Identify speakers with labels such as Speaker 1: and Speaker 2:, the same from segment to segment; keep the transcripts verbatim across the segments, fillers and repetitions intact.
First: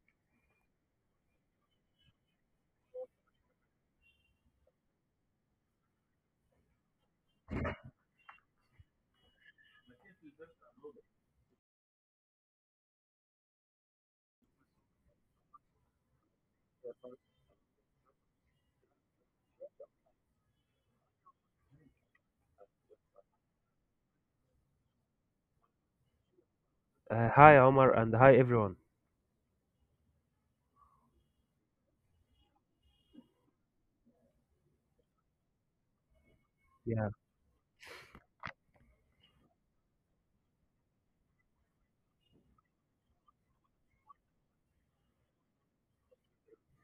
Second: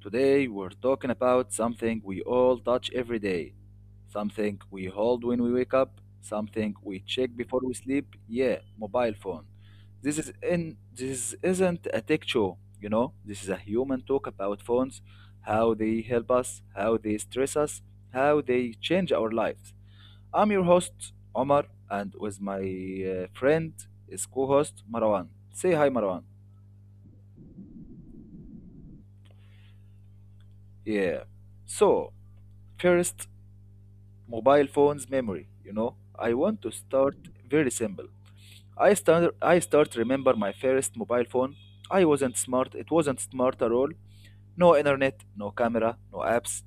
Speaker 1: Today, we're talking about something we all touch every day, something we hold when we wake up, something we check before we sleep. Yeah, mobile phone. This is in this isn't a tech show, you know. This is a human talk about phones, how they help us, how they stress us, how they change our lives. I'm your host, Omar, and with my uh, friend is co-host Marwan. Say hi, Marwan.
Speaker 2: Uh, hi, Omar, and hi, everyone.
Speaker 1: Yeah. So, first, mobile phone's memory. You know, I want to
Speaker 2: Yeah,
Speaker 1: start very simple. I start I start remember my first mobile phone. I wasn't smart. It wasn't smart at all. No internet, no camera, no apps.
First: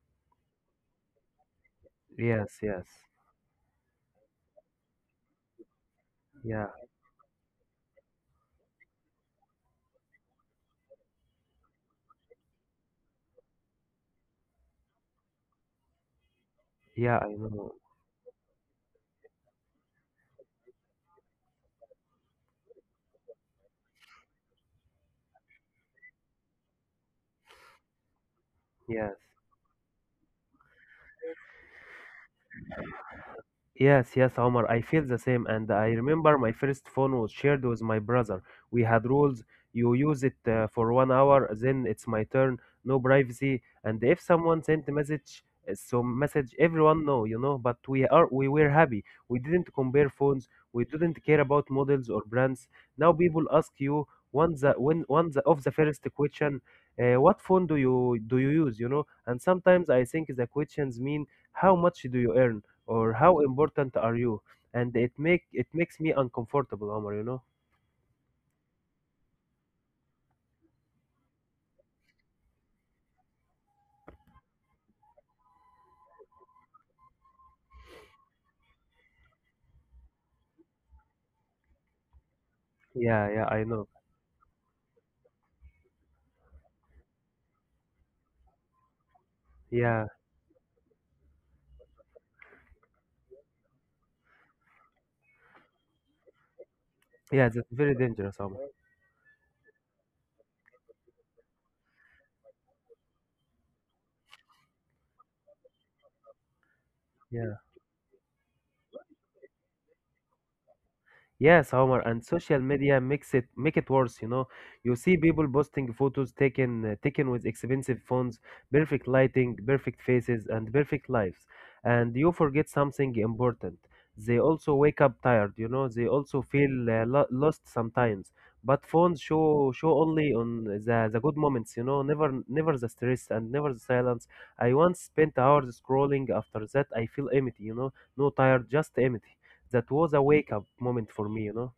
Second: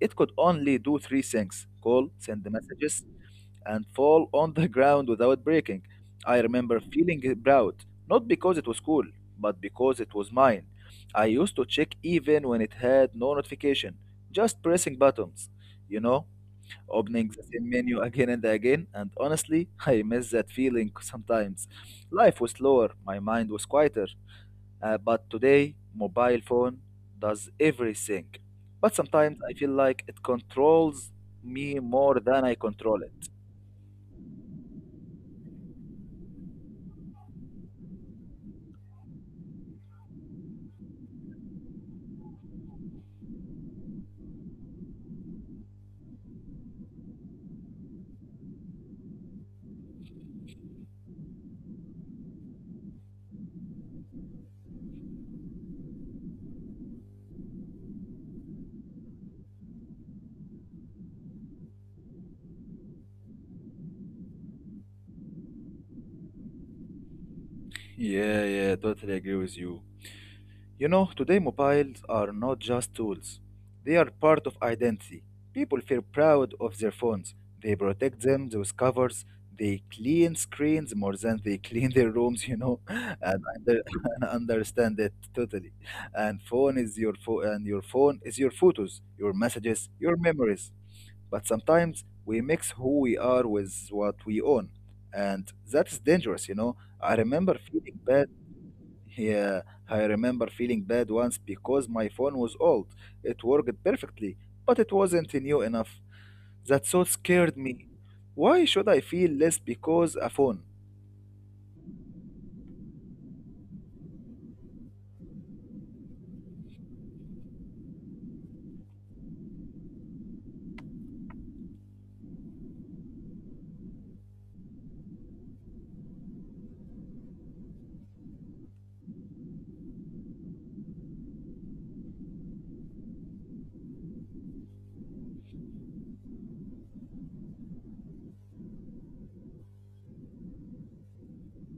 Speaker 1: It could only do three things: call, send
Speaker 2: yes, yes,
Speaker 1: messages, and fall on the ground without breaking. I
Speaker 2: yeah,
Speaker 1: remember feeling proud, not because it was cool, but because it was mine. I used to check even when it had no notification, just pressing buttons, you know,
Speaker 2: yeah,
Speaker 1: opening
Speaker 2: I
Speaker 1: the same
Speaker 2: know.
Speaker 1: menu again and again, and honestly, I miss that feeling sometimes. Life was slower, my mind was quieter, uh, but today, mobile phone does everything. But
Speaker 2: Yes,
Speaker 1: sometimes I feel like it controls me more than I control it.
Speaker 2: yes, yes, Omar, I feel the same. And I remember my first phone was shared with my brother. We had rules. You use it uh, for one hour, then it's my turn. No privacy. And if someone sent a message, uh, so message everyone know, you know. But we are we were happy. We didn't compare phones. We didn't care about models or brands. Now people ask you one the when one the of the first question, uh, what phone do you do you use? You know. And sometimes I think the questions mean how much do you earn or how important are you, and it make it makes me uncomfortable, Omar, you know.
Speaker 1: Yeah, yeah, totally agree with you. You know, today mobiles are not just tools, they are part of identity. People feel proud of their phones. They protect them with covers. They clean screens more than they clean their rooms, you know, and,
Speaker 2: Yeah, yeah,
Speaker 1: I
Speaker 2: I
Speaker 1: under,
Speaker 2: know.
Speaker 1: and I understand it totally. And phone is your phone, and your phone is your photos, your messages,
Speaker 2: Yeah,
Speaker 1: your memories. But sometimes we mix who we are with what we own, and that is dangerous, you know. I
Speaker 2: yeah,
Speaker 1: remember
Speaker 2: that's very
Speaker 1: feeling bad
Speaker 2: dangerous, Omar.
Speaker 1: yeah, I remember feeling bad once because my phone was old. It worked perfectly, but it wasn't new enough. That so
Speaker 2: Yeah.
Speaker 1: scared me. Why should I feel less because a phone?
Speaker 2: Yes, Homer, and social media makes it make it worse, you know. You see people posting photos taken uh, taken with expensive phones, perfect lighting, perfect faces, and perfect lives. And you forget something important. They also wake up tired, you know. They also feel uh, lo lost sometimes. But phones show show only on the the good moments, you know. Never never the stress and never the silence. I once spent hours scrolling. After that, I feel empty, you know. No tired, just empty. That was a wake up moment for me, you know?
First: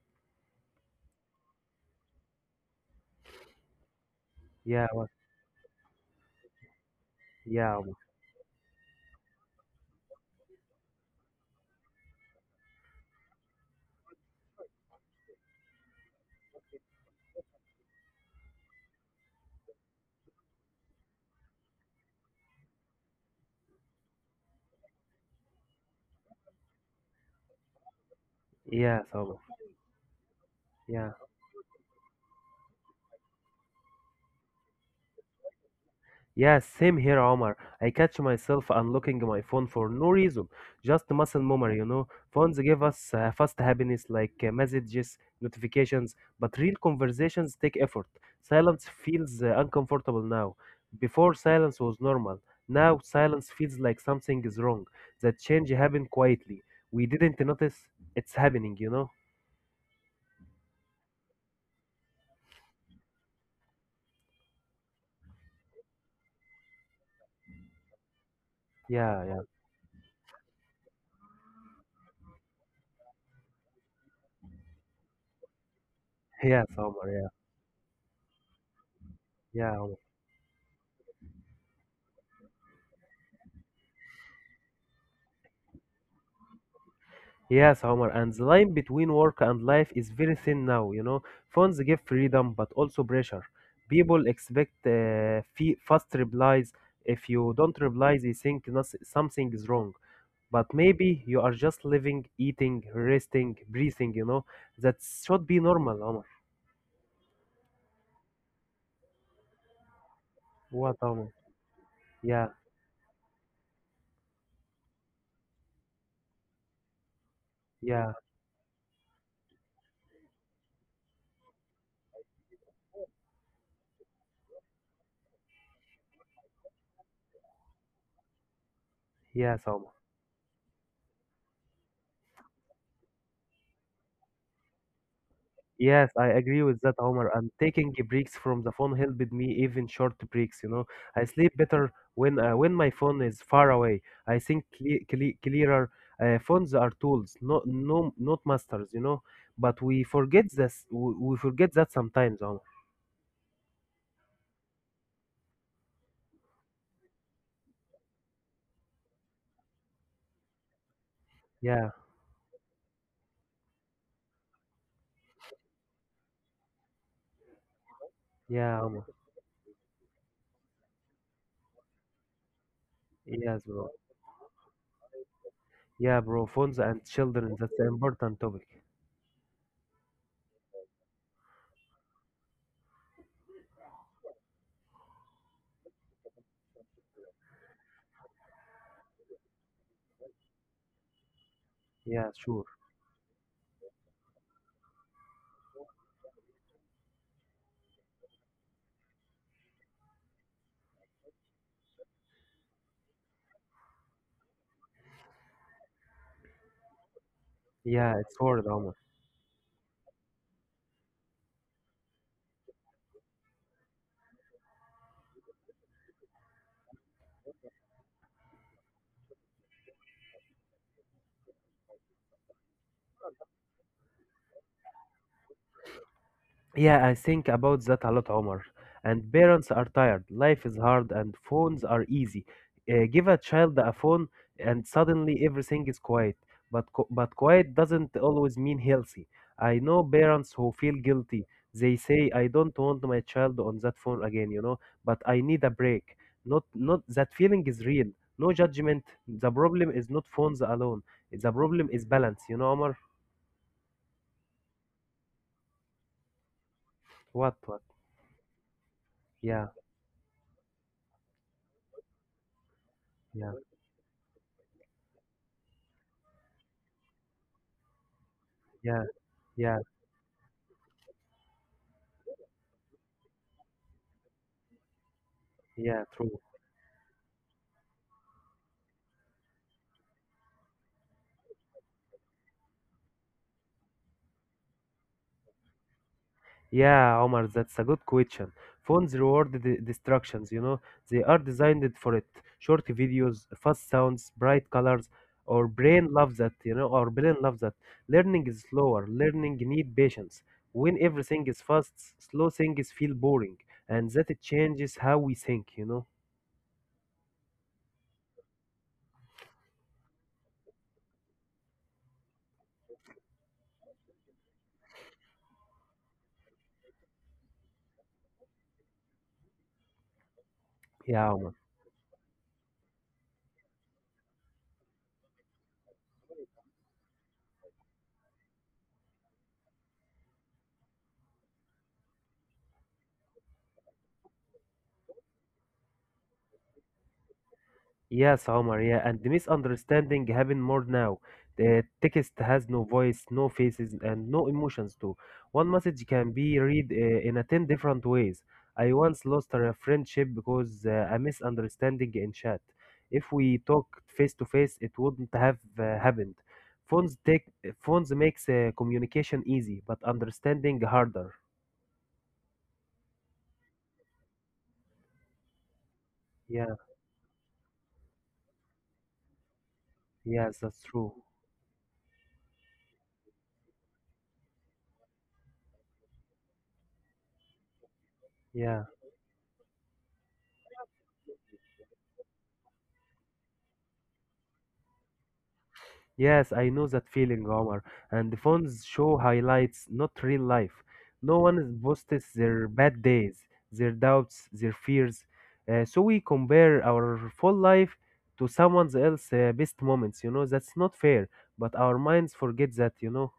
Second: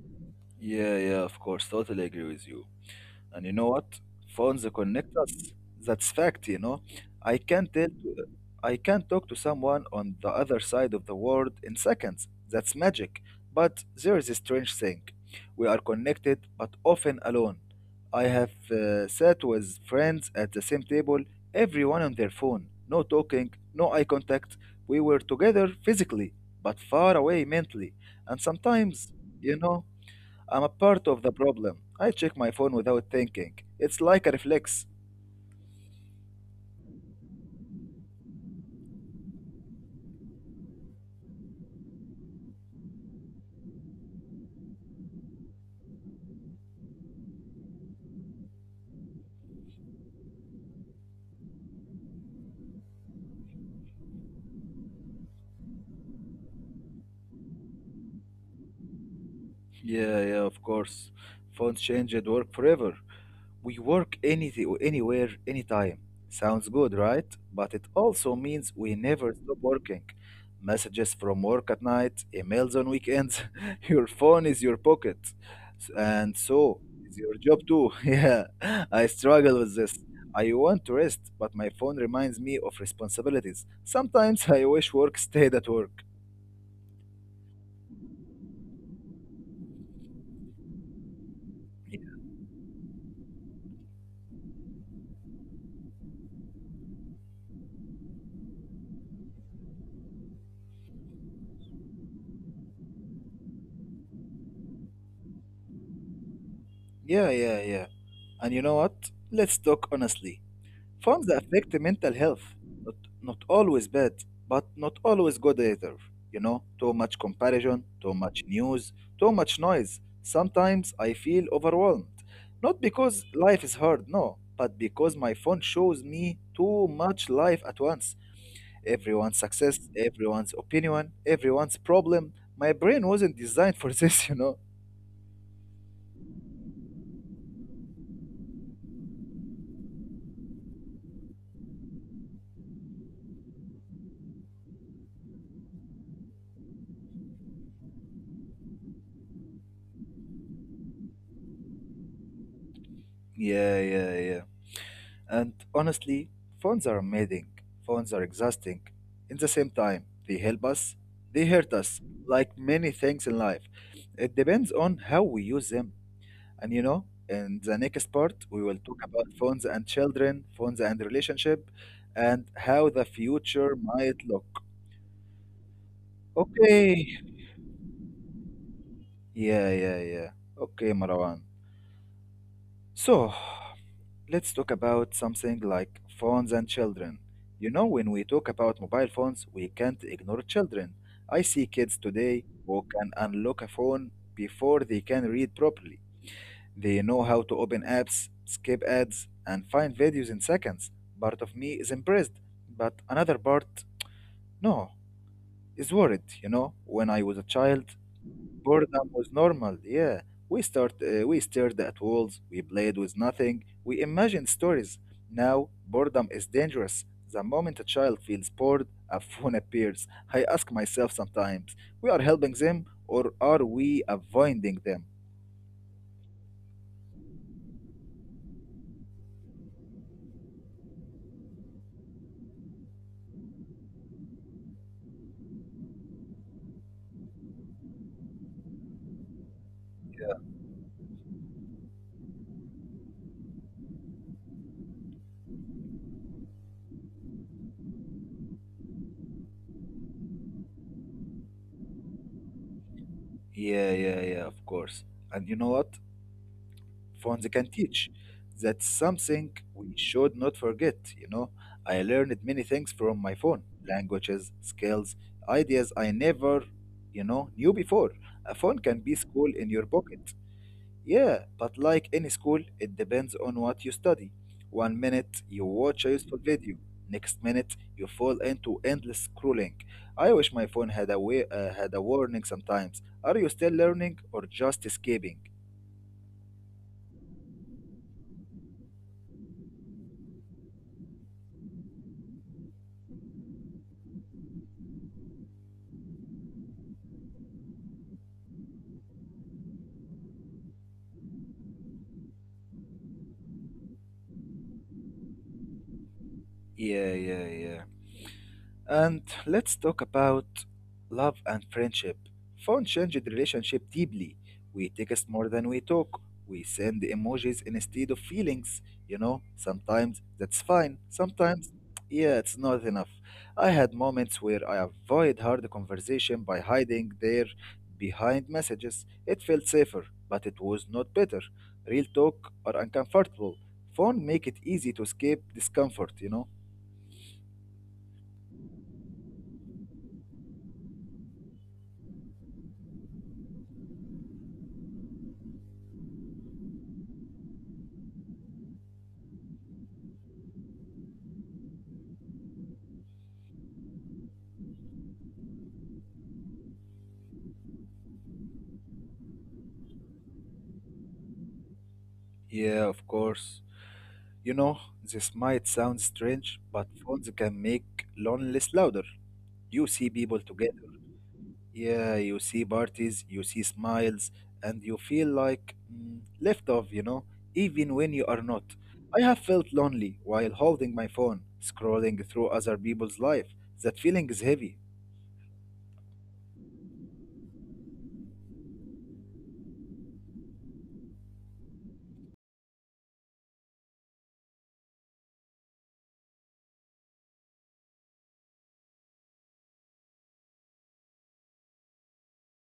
Speaker 1: Yeah, yeah, of course, totally agree with you. And you know what? Phones
Speaker 2: Yeah,
Speaker 1: connect us. That's fact, you know. I can
Speaker 2: yeah,
Speaker 1: tell
Speaker 2: Omar.
Speaker 1: I can talk to someone on the other side of the world in seconds. That's magic. But there is a strange thing. We are connected but often alone. I have uh, sat with friends at the same table, everyone on their phone. No talking, no eye contact. We were together physically, but far away mentally. And
Speaker 2: Yes,
Speaker 1: sometimes,
Speaker 2: Omar.
Speaker 1: you know, I'm a
Speaker 2: Yeah,
Speaker 1: part of the problem. I check my phone without thinking. It's like a reflex.
Speaker 2: yeah, same here, Omar. I catch myself unlocking my phone for no reason, just muscle memory, you know? Phones give us uh, fast happiness like uh, messages, notifications, but real conversations take effort. Silence feels uh, uncomfortable now. Before, silence was normal. Now, silence feels like something is wrong. That change happened quietly. We didn't notice it's happening, you know?
Speaker 1: Yeah, yeah, of course. Phones changed work forever. We work anything, anywhere, anytime. Sounds good, right? But it also
Speaker 2: Yeah,
Speaker 1: means
Speaker 2: yeah.
Speaker 1: we never stop working. Messages from work at night, emails on weekends. Your phone is your pocket. S-
Speaker 2: Yes,
Speaker 1: And
Speaker 2: Omar, yeah.
Speaker 1: so is your job too. Yeah, I
Speaker 2: Yeah, Omar.
Speaker 1: struggle with this. I want to rest, but my phone reminds me of responsibilities. Sometimes I wish work stayed at work.
Speaker 2: Yes, Omar. And the line between work and life is very thin now. You know, phones give freedom, but also pressure. People expect uh, fe- fast replies. If you don't reply, they think nos- something is wrong. But maybe you are just living, eating, resting, breathing. You know, that should be normal, Omar.
Speaker 1: Yeah, yeah, yeah. And you know what? Let's talk
Speaker 2: What,
Speaker 1: honestly.
Speaker 2: Omar?
Speaker 1: Farms affect
Speaker 2: Yeah,
Speaker 1: mental health. Not Not always bad, but not always good either. You know, too much
Speaker 2: yeah,
Speaker 1: comparison, too much news, too much noise. Sometimes I feel overwhelmed. Not because life is hard, no, but because my phone shows me too much life at once.
Speaker 2: yes, Omar.
Speaker 1: Everyone's success, everyone's opinion, everyone's problem. My brain wasn't designed for this, you know.
Speaker 2: Yes, I agree with that, Omar. And taking breaks from the phone helped me, even short breaks. You know, I sleep better when uh, when my phone is far away. I think cle cle clearer. Uh, phones are tools, not no not masters. You know, but we forget this. We, we forget that sometimes, Omar.
Speaker 1: Yeah, yeah, yeah. And honestly, phones are amazing. Phones are exhausting. In the same time, they help us,
Speaker 2: Yeah,
Speaker 1: they hurt us, like many things in life. It depends on how we use them. And you know, in the next
Speaker 2: yeah,
Speaker 1: part,
Speaker 2: Omar.
Speaker 1: we will talk about phones and children, phones and relationship, and how
Speaker 2: Yes,
Speaker 1: the
Speaker 2: bro.
Speaker 1: future might look.
Speaker 2: Yeah, bro. Phones and children. That's
Speaker 1: Okay.
Speaker 2: an important topic.
Speaker 1: Yeah, yeah, yeah. Okay, Marwan. So, let's talk about something like phones and children. You know, when we talk about mobile phones, we can't ignore children. I see
Speaker 2: Yeah,
Speaker 1: kids
Speaker 2: sure.
Speaker 1: today who can unlock a phone before they can read properly. They know how to open apps, skip ads, and find videos in seconds. Part of me is impressed, but another part, no, is worried. You know, when I was a
Speaker 2: Yeah, it's
Speaker 1: child,
Speaker 2: hard, Omar.
Speaker 1: boredom was normal, yeah. We start, uh, we stared at walls, we played with nothing, we imagined stories. Now, boredom is dangerous. The moment a child feels bored, a phone appears. I ask myself sometimes, we are helping them or are we avoiding them?
Speaker 2: Yeah, I think about that a lot, Omar. And parents are tired, life is hard, and phones are easy. Uh, give a child a phone, and suddenly everything is quiet. But qu- but quiet doesn't always mean healthy. I know parents who feel guilty. They say, "I don't want my child on that phone again," you know. But I need a break. Not not That feeling is real. No judgment. The problem is not phones alone. The problem is balance. You know, Omar.
Speaker 1: Yeah, yeah, yeah, of course. And you know what?
Speaker 2: What, what?
Speaker 1: Phones can teach. That's
Speaker 2: Yeah,
Speaker 1: something we should not forget, you know. I learned many
Speaker 2: yeah,
Speaker 1: things from my phone languages, skills, ideas I never, you know, knew before.
Speaker 2: yeah,
Speaker 1: A phone can be
Speaker 2: yeah,
Speaker 1: school in your pocket. Yeah, but like any school, it depends on what you study. One minute
Speaker 2: yeah.
Speaker 1: you
Speaker 2: True.
Speaker 1: watch a useful video, next minute you fall into endless scrolling. I wish my phone had a way, uh, had a warning sometimes. Are you still learning or just escaping?
Speaker 2: Yeah, Omar, that's a good question. Phones reward the distractions, you know, they are designed for it. Short videos, fast sounds, bright colors. Our brain loves that, you know, our brain loves that. Learning is slower, learning need patience. When everything is fast, slow things feel boring, and that it changes how we think, you know.
Speaker 1: Yeah, yeah, yeah. And let's talk about love and friendship. Phone changed relationship deeply. We text more than we talk. We send emojis instead of feelings. You know, sometimes that's
Speaker 2: Yeah, Omar.
Speaker 1: fine. Sometimes, yeah, it's not enough. I had moments where I avoid hard conversation by hiding there behind messages. It felt safer, but it was not better. Real talk are uncomfortable. Phone make it easy to escape discomfort, you know?
Speaker 2: Yes, Omar, yeah, and the misunderstanding happen more now. The text has no voice, no faces, and no emotions too. One message can be read uh, in a ten different ways. I once lost a friendship because uh, a misunderstanding in chat. If we talked face to face, it wouldn't have uh, happened. Phones take eh, phones makes uh, communication easy, but understanding harder.
Speaker 1: Yeah, of course. You know, this might sound
Speaker 2: Yeah,
Speaker 1: strange, but phones can make loneliness louder. You
Speaker 2: yes,
Speaker 1: see
Speaker 2: that's
Speaker 1: people
Speaker 2: true.
Speaker 1: together. Yeah, you see parties, you see smiles, and you feel like mm, left off, you know, even when
Speaker 2: Yeah.
Speaker 1: you are not. I have felt lonely while holding my phone, scrolling through other people's life. That feeling is heavy.
Speaker 2: Yes, I know that feeling, Omar. And the phones show highlights, not real life. No one is- posts their bad days, their doubts, their fears. Uh, so we compare our full life to someone else's uh, best moments. You know, that's not fair. But our minds forget that, you know.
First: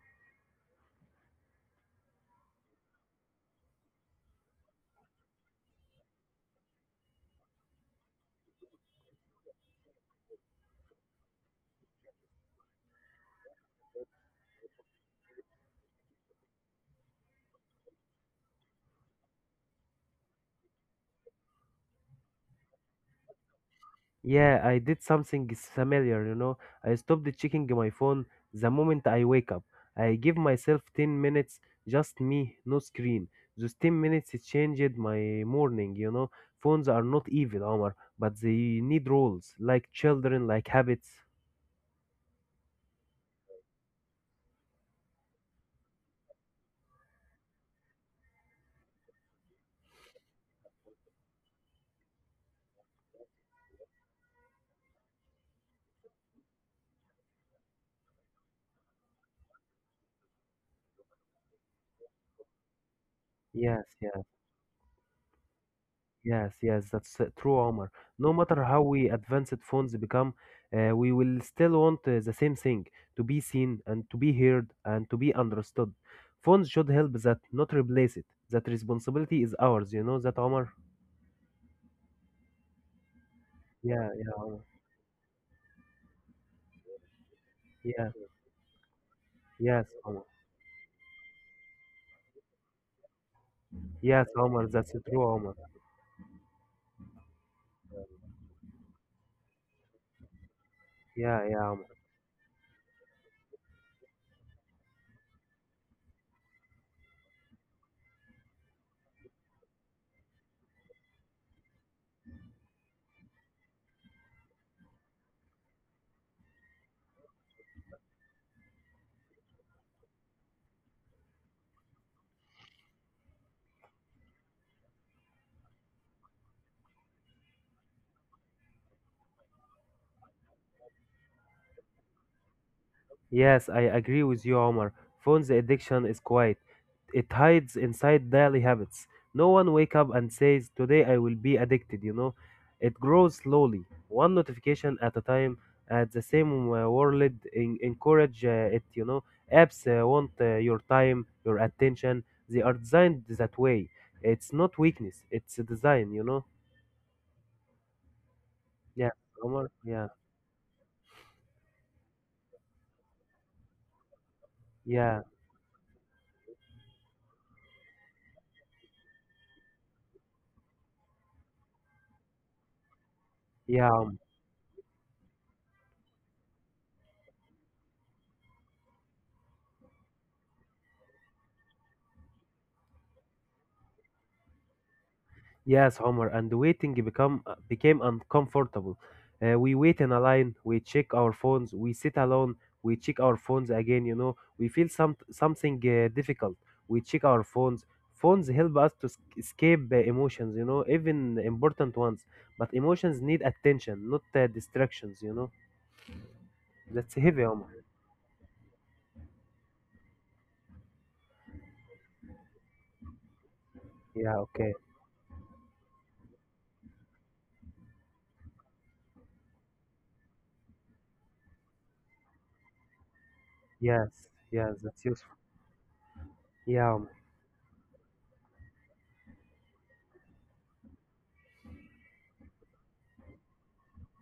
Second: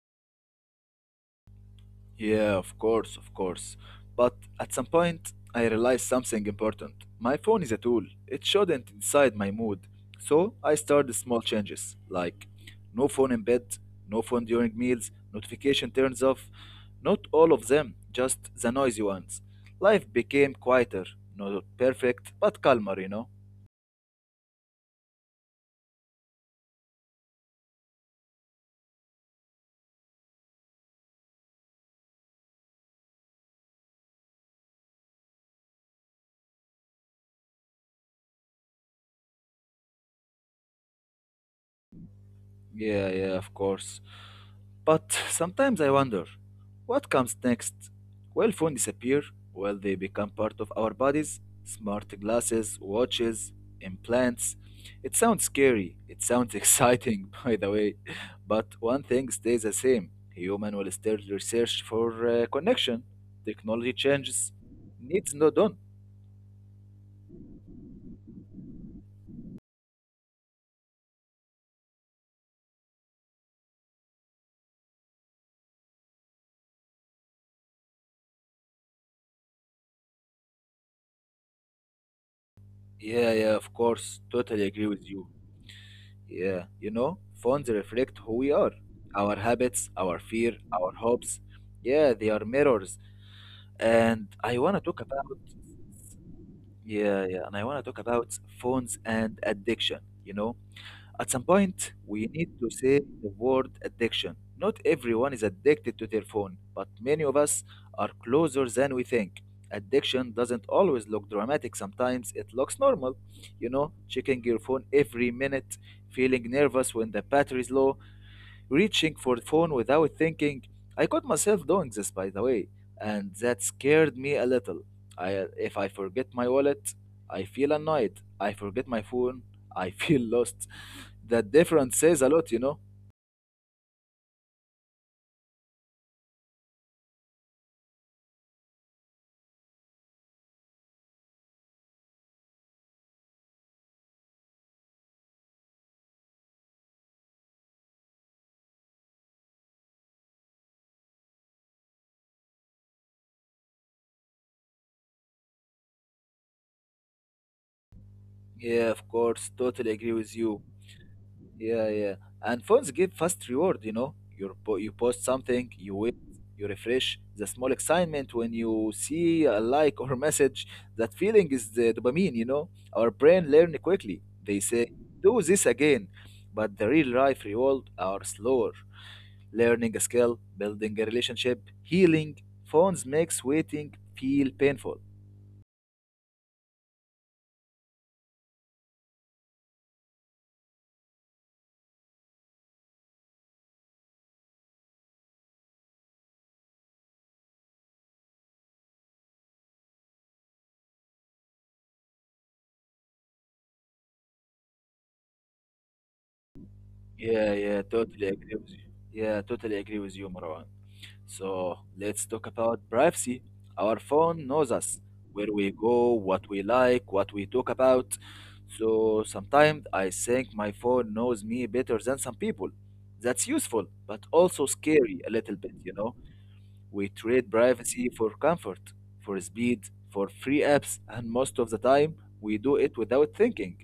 Speaker 1: Yeah, of course, of course. But at some point, I realized something important. My phone is a tool, it shouldn't decide my mood. So I started small changes like no phone in bed, no phone during meals, notification turns off. Not all of them, just the noisy ones. Life became quieter, not perfect, but calmer, you know?
Speaker 2: Yeah, I did something is familiar, you know. I stopped checking my phone the moment I wake up. I give myself ten minutes, just me, no screen. Those ten minutes it changed my morning, you know. Phones are not evil, Omar, but they need rules, like children, like habits.
Speaker 1: Yeah, yeah, of course. But sometimes I wonder, what comes next? Will phones disappear? Will they become part of our bodies? Smart glasses, watches, implants. It sounds scary. It sounds exciting, by the way. But one thing stays the same. Human will still research for uh, connection.
Speaker 2: Yes,
Speaker 1: Technology
Speaker 2: yes.
Speaker 1: changes. Needs no done.
Speaker 2: Yes, yes, that's uh, true, Omar. No matter how we advanced phones become, uh, we will still want uh, the same thing, to be seen and to be heard and to be understood. Phones should help that, not replace it. That responsibility is ours, you know that, Omar?
Speaker 1: Yeah, yeah, of
Speaker 2: Yeah,
Speaker 1: course.
Speaker 2: yeah,
Speaker 1: Totally
Speaker 2: Omar.
Speaker 1: agree with you. Yeah, you know, phones reflect
Speaker 2: Yeah,
Speaker 1: who we are, our habits,
Speaker 2: yes,
Speaker 1: our
Speaker 2: Omar.
Speaker 1: fear, our hopes. Yeah, they are mirrors. And
Speaker 2: Yes,
Speaker 1: I
Speaker 2: Omar,
Speaker 1: want to talk
Speaker 2: that's
Speaker 1: about,
Speaker 2: true, Omar.
Speaker 1: yeah, yeah, and I want to talk about phones and addiction. You know, at some
Speaker 2: Yeah, yeah,
Speaker 1: point,
Speaker 2: Omar.
Speaker 1: we need to say the word addiction. Not everyone is addicted to their phone, but many of us are closer than we think. Addiction doesn't always look dramatic, sometimes it looks normal. You know, checking your phone every minute, feeling nervous when the battery is low reaching for the phone without thinking. I caught myself doing this, by the way, and that scared me a little. I, if I forget my wallet, I feel annoyed. I forget my phone, I feel lost. That difference says a lot, you know?
Speaker 2: Yes, I agree with you, Omar. Phones addiction is quiet. It hides inside daily habits. No one wake up and says, "Today I will be addicted," you know. It grows slowly, one notification at a time. At the same uh, world, en- encourage uh, it, you know. Apps uh, want uh, your time, your attention. They are designed that way. It's not weakness, it's a design, you know.
Speaker 1: Yeah, of
Speaker 2: Yeah,
Speaker 1: course,
Speaker 2: Omar.
Speaker 1: totally agree
Speaker 2: Yeah,
Speaker 1: with you. Yeah, yeah. And phones give fast reward, you know. You po you post
Speaker 2: yeah,
Speaker 1: something, you wait, you refresh. The small excitement when you see a like or message, that feeling is the dopamine, you know. Our brain
Speaker 2: yeah.
Speaker 1: learn quickly. They say, do this again. But the real life reward are slower. Learning a skill, building a relationship, healing. Phones makes waiting feel painful.
Speaker 2: Yes, Homer, and waiting become uh, became uncomfortable. Uh, we wait in a line, we check our phones, we sit alone, we check our phones again, you know, we feel some something uh, difficult. We check our phones. Phones help us to sc- escape uh, emotions, you know, even important ones. But emotions need attention, not uh, distractions, you know. That's heavy,
Speaker 1: Yeah, yeah,
Speaker 2: Homer.
Speaker 1: totally agree with you. Yeah, totally agree with you, Marwan. So let's talk about privacy. Our
Speaker 2: Yeah,
Speaker 1: phone knows
Speaker 2: okay.
Speaker 1: us, where we go, what we like, what we talk about. So sometimes I think my phone knows me better than some people. That's useful, but
Speaker 2: Yes,
Speaker 1: also
Speaker 2: yes, that's
Speaker 1: scary a
Speaker 2: useful.
Speaker 1: little bit, you know.
Speaker 2: Yeah.
Speaker 1: We trade privacy for comfort, for speed, for free apps, and most of the time we do it without thinking.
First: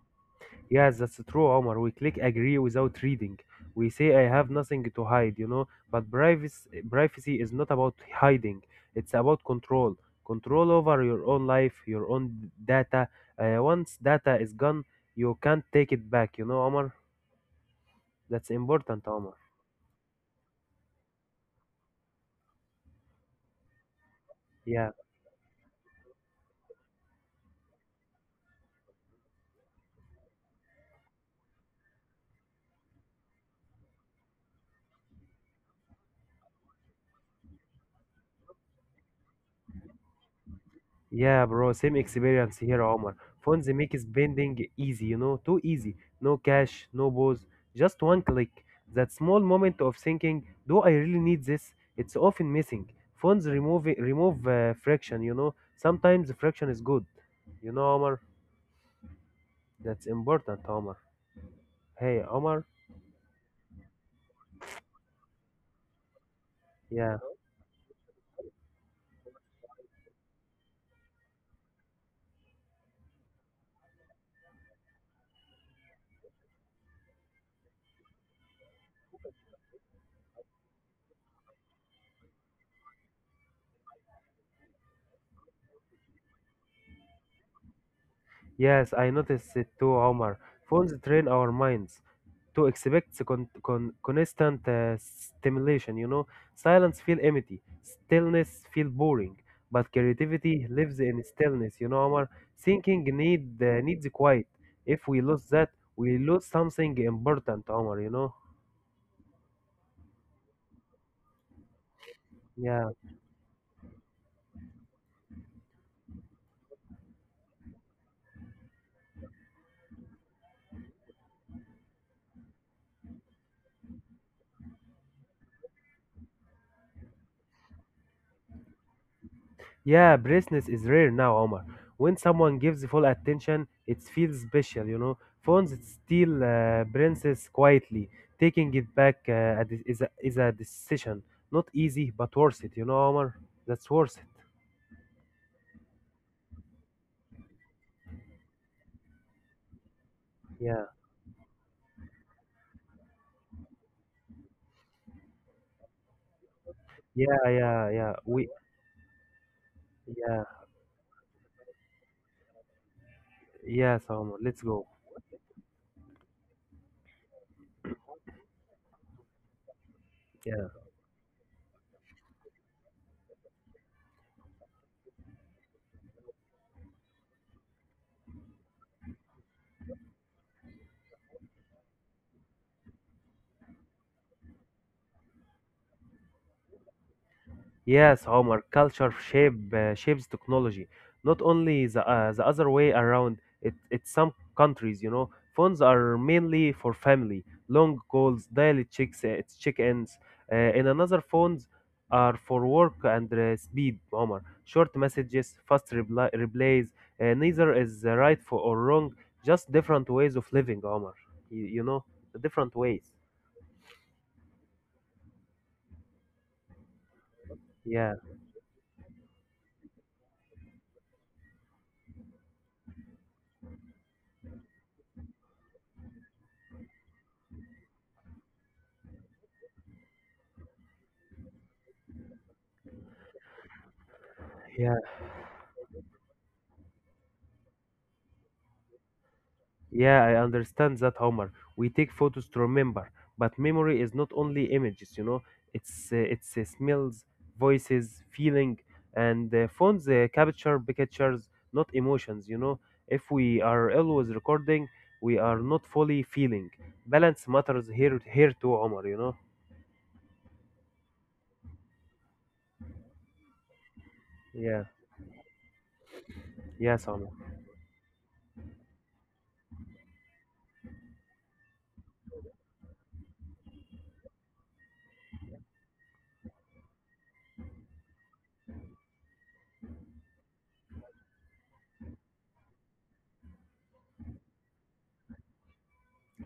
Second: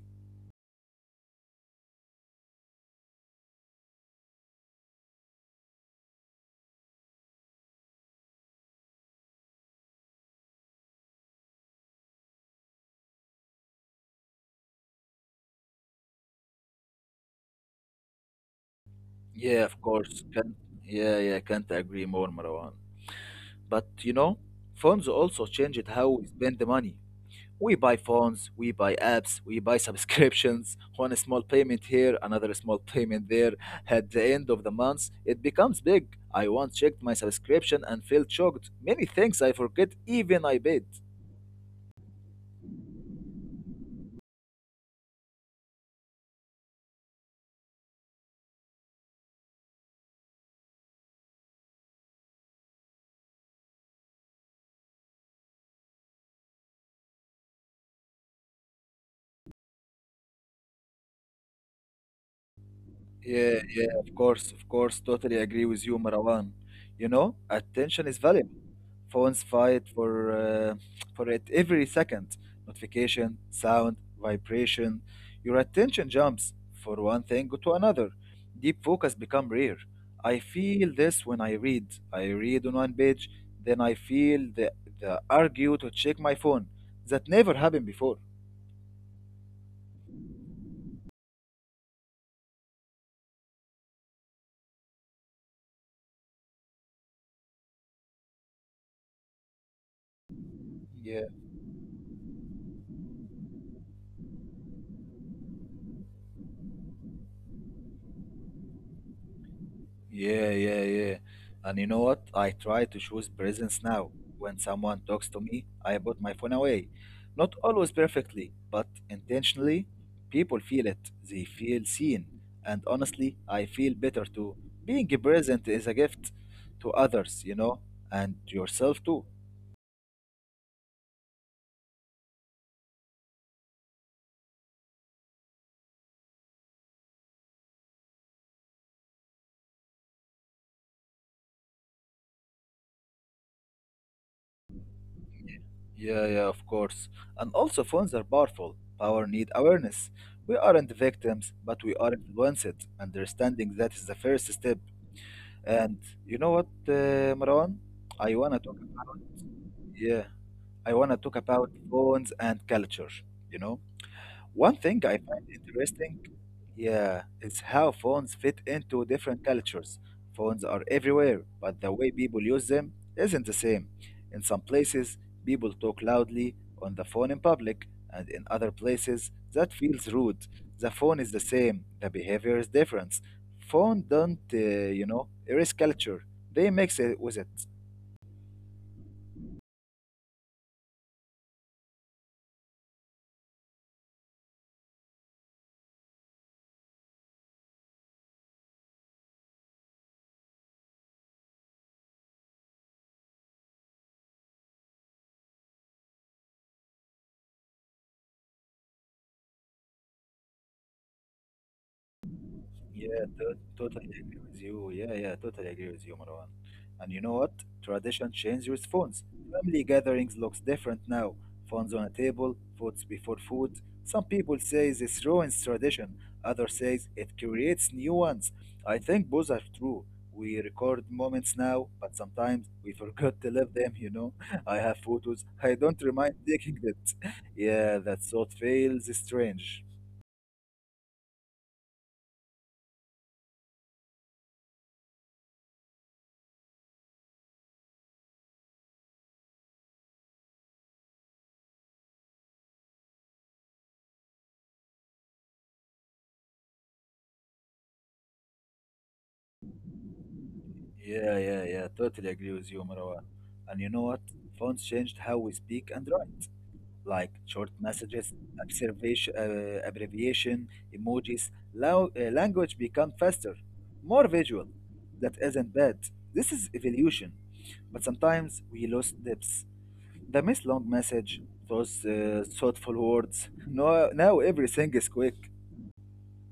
Speaker 2: Yes, that's true, Omar. We click agree without reading. We say I have nothing to hide, you know, but privacy privacy is not about hiding. It's about control. Control over your own life, your own data. Uh, once data is gone, you can't take it back, you know, Omar. That's important,
Speaker 1: Yeah,
Speaker 2: Omar.
Speaker 1: of course. Can't, yeah, yeah, can't agree more, Marwan. But you know, phones
Speaker 2: Yeah.
Speaker 1: also changed how we spend the money. We buy phones, we buy apps, we buy subscriptions, one small payment here, another small payment there. At the end of the month, it becomes big. I once checked my subscription and felt shocked. Many things I forget even I paid.
Speaker 2: Yeah, bro, same experience here, Omar. Phones make spending easy, you know, too easy. No cash, no pause, just one click. That small moment of thinking, do I really need this? It's often missing. Phones remove remove uh, friction, you know. Sometimes friction is good. You know, Omar, that's important, Omar. Hey, Omar,
Speaker 1: Yeah, yeah, of course, of course. Totally agree with you, Marwan. You know,
Speaker 2: yeah.
Speaker 1: attention is valuable. Phones fight for uh, for it every second. Notification, sound, vibration. Your attention jumps for one thing to another. Deep focus become rare. I feel this when I read. I read on one page, then I feel the the argue to check my phone. That never happened before.
Speaker 2: Yes, I noticed it too, Omar. Phones train our minds to expect the con- con- constant uh, stimulation, you know. Silence feel empty, stillness feel boring, but creativity
Speaker 1: Yeah.
Speaker 2: lives in stillness, you know, Omar. Thinking need uh, needs quiet. If we lose that, we lose something important, Omar, you know.
Speaker 1: Yeah, yeah, yeah. And you know what? I try to
Speaker 2: Yeah.
Speaker 1: choose presence now. When someone talks to me, I put my phone away. Not always perfectly, but intentionally, people feel it. They feel seen. And honestly, I feel better too. Being present is a gift to others, you know, and to yourself too.
Speaker 2: Yeah, braceless is rare now, Omar. When someone gives full attention, it feels special, you know. Phones steal uh, princess quietly. Taking it back uh, a de- is, a, is a decision. Not easy, but worth it, you know, Omar. That's worth it.
Speaker 1: Yeah, yeah, of course. And also, phones are powerful. Power need awareness. We
Speaker 2: Yeah,
Speaker 1: aren't victims, but we are influenced. Understanding that is the first step. And you know what, uh, Marwan?
Speaker 2: yeah, yeah,
Speaker 1: I
Speaker 2: yeah.
Speaker 1: wanna talk.
Speaker 2: We,
Speaker 1: Yeah,
Speaker 2: yeah,
Speaker 1: I wanna talk about phones and culture. You know.
Speaker 2: yes,
Speaker 1: One
Speaker 2: Omar. Let's
Speaker 1: thing I
Speaker 2: go.
Speaker 1: find interesting, yeah, is how phones fit into different cultures. Phones are
Speaker 2: Yeah.
Speaker 1: everywhere, but the way people use them isn't the same. In some places, people talk loudly on the phone in public, and in other places, that feels rude. The phone is the same, the behavior is different. Phone don't, uh, you know, erase culture. They mix it with it.
Speaker 2: Yes, Omar, culture shape uh, shapes technology. Not only the uh, the other way around. It it's some countries, you know, phones are mainly for family, long calls, daily checks, uh, check-ins. Uh, in another, phones are for work and uh, speed, Omar. Short messages, fast repli replies. Uh, neither is uh, right for or wrong. Just different ways of living, Omar. You, you know, different
Speaker 1: Yeah,
Speaker 2: ways.
Speaker 1: to- totally agree with you. Yeah, yeah, totally agree with you, Marwan. And you know what? Tradition
Speaker 2: Yeah,
Speaker 1: changes with phones. Family gatherings looks different now. Phones on a table, foods before food. Some people say this ruins tradition. Others say it creates new ones. I think both are true. We record moments now, but sometimes we forgot to live them, you know. I have
Speaker 2: yeah.
Speaker 1: photos. I don't remind taking it. Yeah, that thought feels strange.
Speaker 2: Yeah, I understand that, Homer. We take photos to remember, but memory is not only images, you know. It's uh, it's uh, smells, voices, feeling, and uh, phones uh, capture pictures, not emotions, you know. If we are always recording, we are not fully feeling. Balance matters here here too, Homer, you know.
Speaker 1: Yeah, yeah, yeah. Totally agree with you, Marwan. And you know what? Phones changed
Speaker 2: Yeah.
Speaker 1: how we speak and write, like
Speaker 2: Yes, Homer.
Speaker 1: short messages, observation, uh, abbreviation, emojis. Lao uh, Language become faster, more visual. That isn't bad. This is evolution. But sometimes we lose depth. The miss long message, those uh, thoughtful words. No, now everything is quick.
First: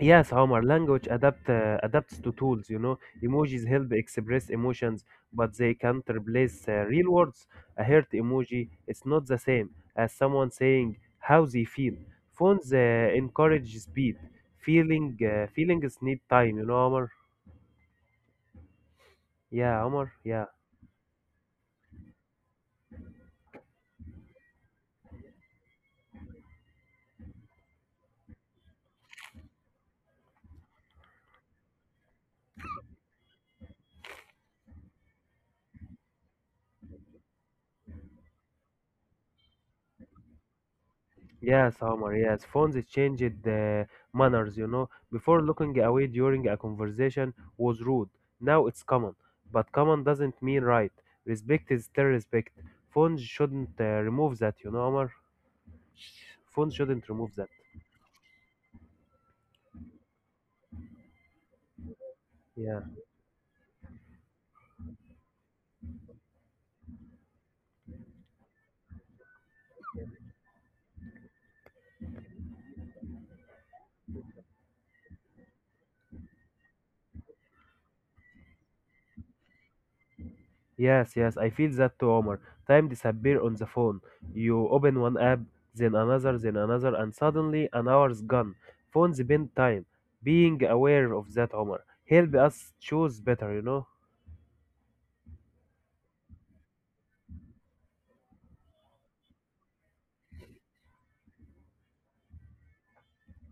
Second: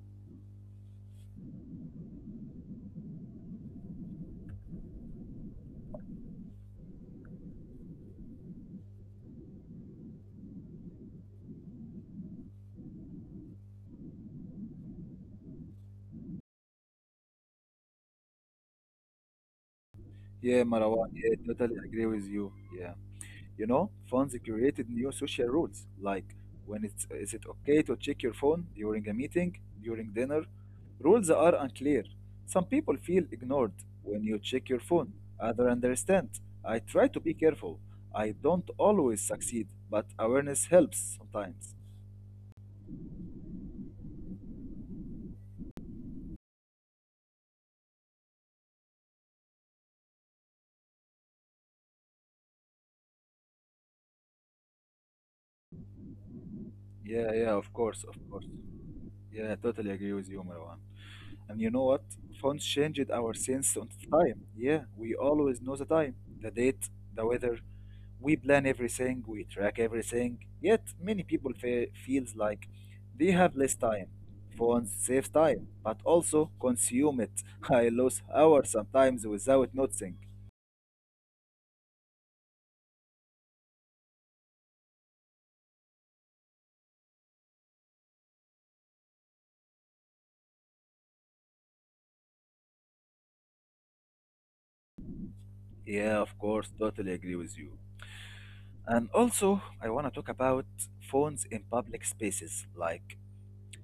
Speaker 2: Yes, Homer, language adapt uh, adapts to tools, you know. Emojis help express emotions, but they can't replace uh, real words. A heart emoji is not the same as someone saying how they feel. Phones uh, encourage speed. Feeling uh, feelings need time, you know, Homer. Yeah, Homer.
Speaker 1: Yeah,
Speaker 2: Yeah.
Speaker 1: Marwan. Yeah, totally agree with you. Yeah. You know, funds created new social rules, like when it's is it okay to check your phone during a meeting, during dinner? Rules are unclear. Some people feel ignored when you check your phone. Others understand. I try to be careful. I don't always succeed, but awareness helps sometimes.
Speaker 2: Yes, Omar, yes. Phones changed the manners, you know. Before looking away during a conversation was rude. Now it's common. But common doesn't mean right. Respect is still respect. Phones shouldn't uh, remove that, you know, Omar. Phones
Speaker 1: Yeah,
Speaker 2: shouldn't
Speaker 1: yeah,
Speaker 2: remove
Speaker 1: of
Speaker 2: that.
Speaker 1: course, of course. Yeah, I totally agree with you, Marwan. And you know what? Phones changed
Speaker 2: Yeah.
Speaker 1: our sense of time. Yeah, we always know the time, the date, the weather. We plan everything, we track everything. Yet many people fe- feels like they have less time. Phones save time, but also consume it. I lose hours sometimes without noticing.
Speaker 2: Yes, yes, I feel that too, Omar. Time disappear on the phone. You open one app, then another, then another, and suddenly an hour's gone. Phones bend time. Being aware of that, Omar, help us choose better, you know?
Speaker 1: Yeah, of course, totally agree with you. And also, I want to talk about phones in public spaces, like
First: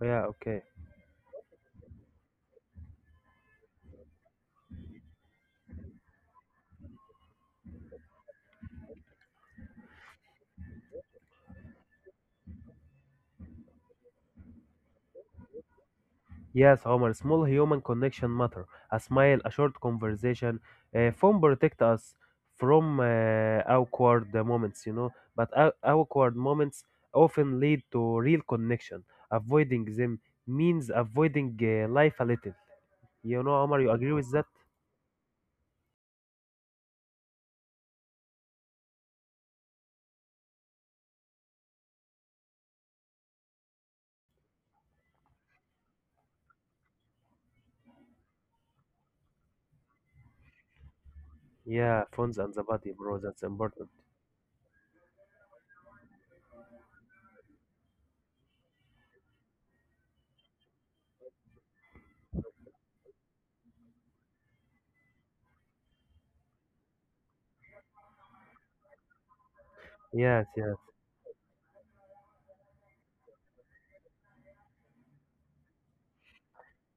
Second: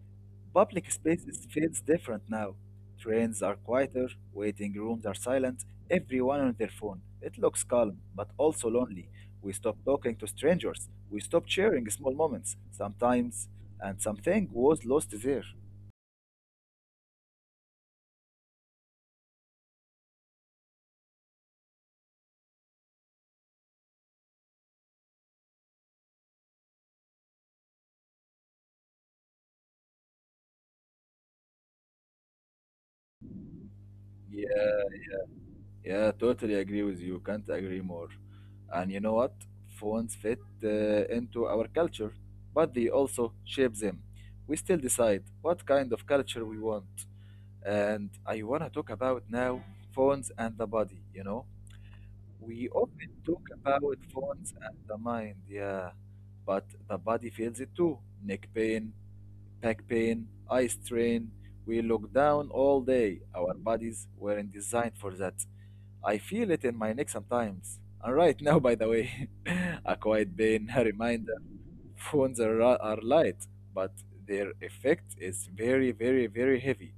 Speaker 2: Yeah, okay.
Speaker 1: public spaces feels different now. Trains are quieter, waiting rooms are silent, everyone on their phone. It looks calm, but also lonely. We stop talking to strangers. We stop sharing small moments sometimes, and something was lost there.
Speaker 2: Yes, Homer, small human connection matter. A smile, a short conversation. Uh, phone protect us from uh, awkward moments, you know. But aw- awkward moments often lead to real connection. Avoiding them means avoiding uh, life a little. You know, Homer, you agree with that?
Speaker 1: Yeah, yeah, totally agree with you. Can't agree more. And you know what? Phones fit uh, into our culture, but they also shape them. We still decide what kind of culture we want. And I want to talk about now phones and the body, you know.
Speaker 2: Yeah, phones and the
Speaker 1: We
Speaker 2: body,
Speaker 1: often
Speaker 2: bro.
Speaker 1: talk
Speaker 2: That's important.
Speaker 1: about phones and the mind, yeah, but the body feels it too. Neck pain, back pain, eye strain. We look down all day. Our bodies weren't designed for that. I feel it in my neck sometimes. And right now, by the way, a quiet
Speaker 2: Yes,
Speaker 1: pain,
Speaker 2: yes.
Speaker 1: a reminder. Phones are, are light, but their effect is very, very, very heavy.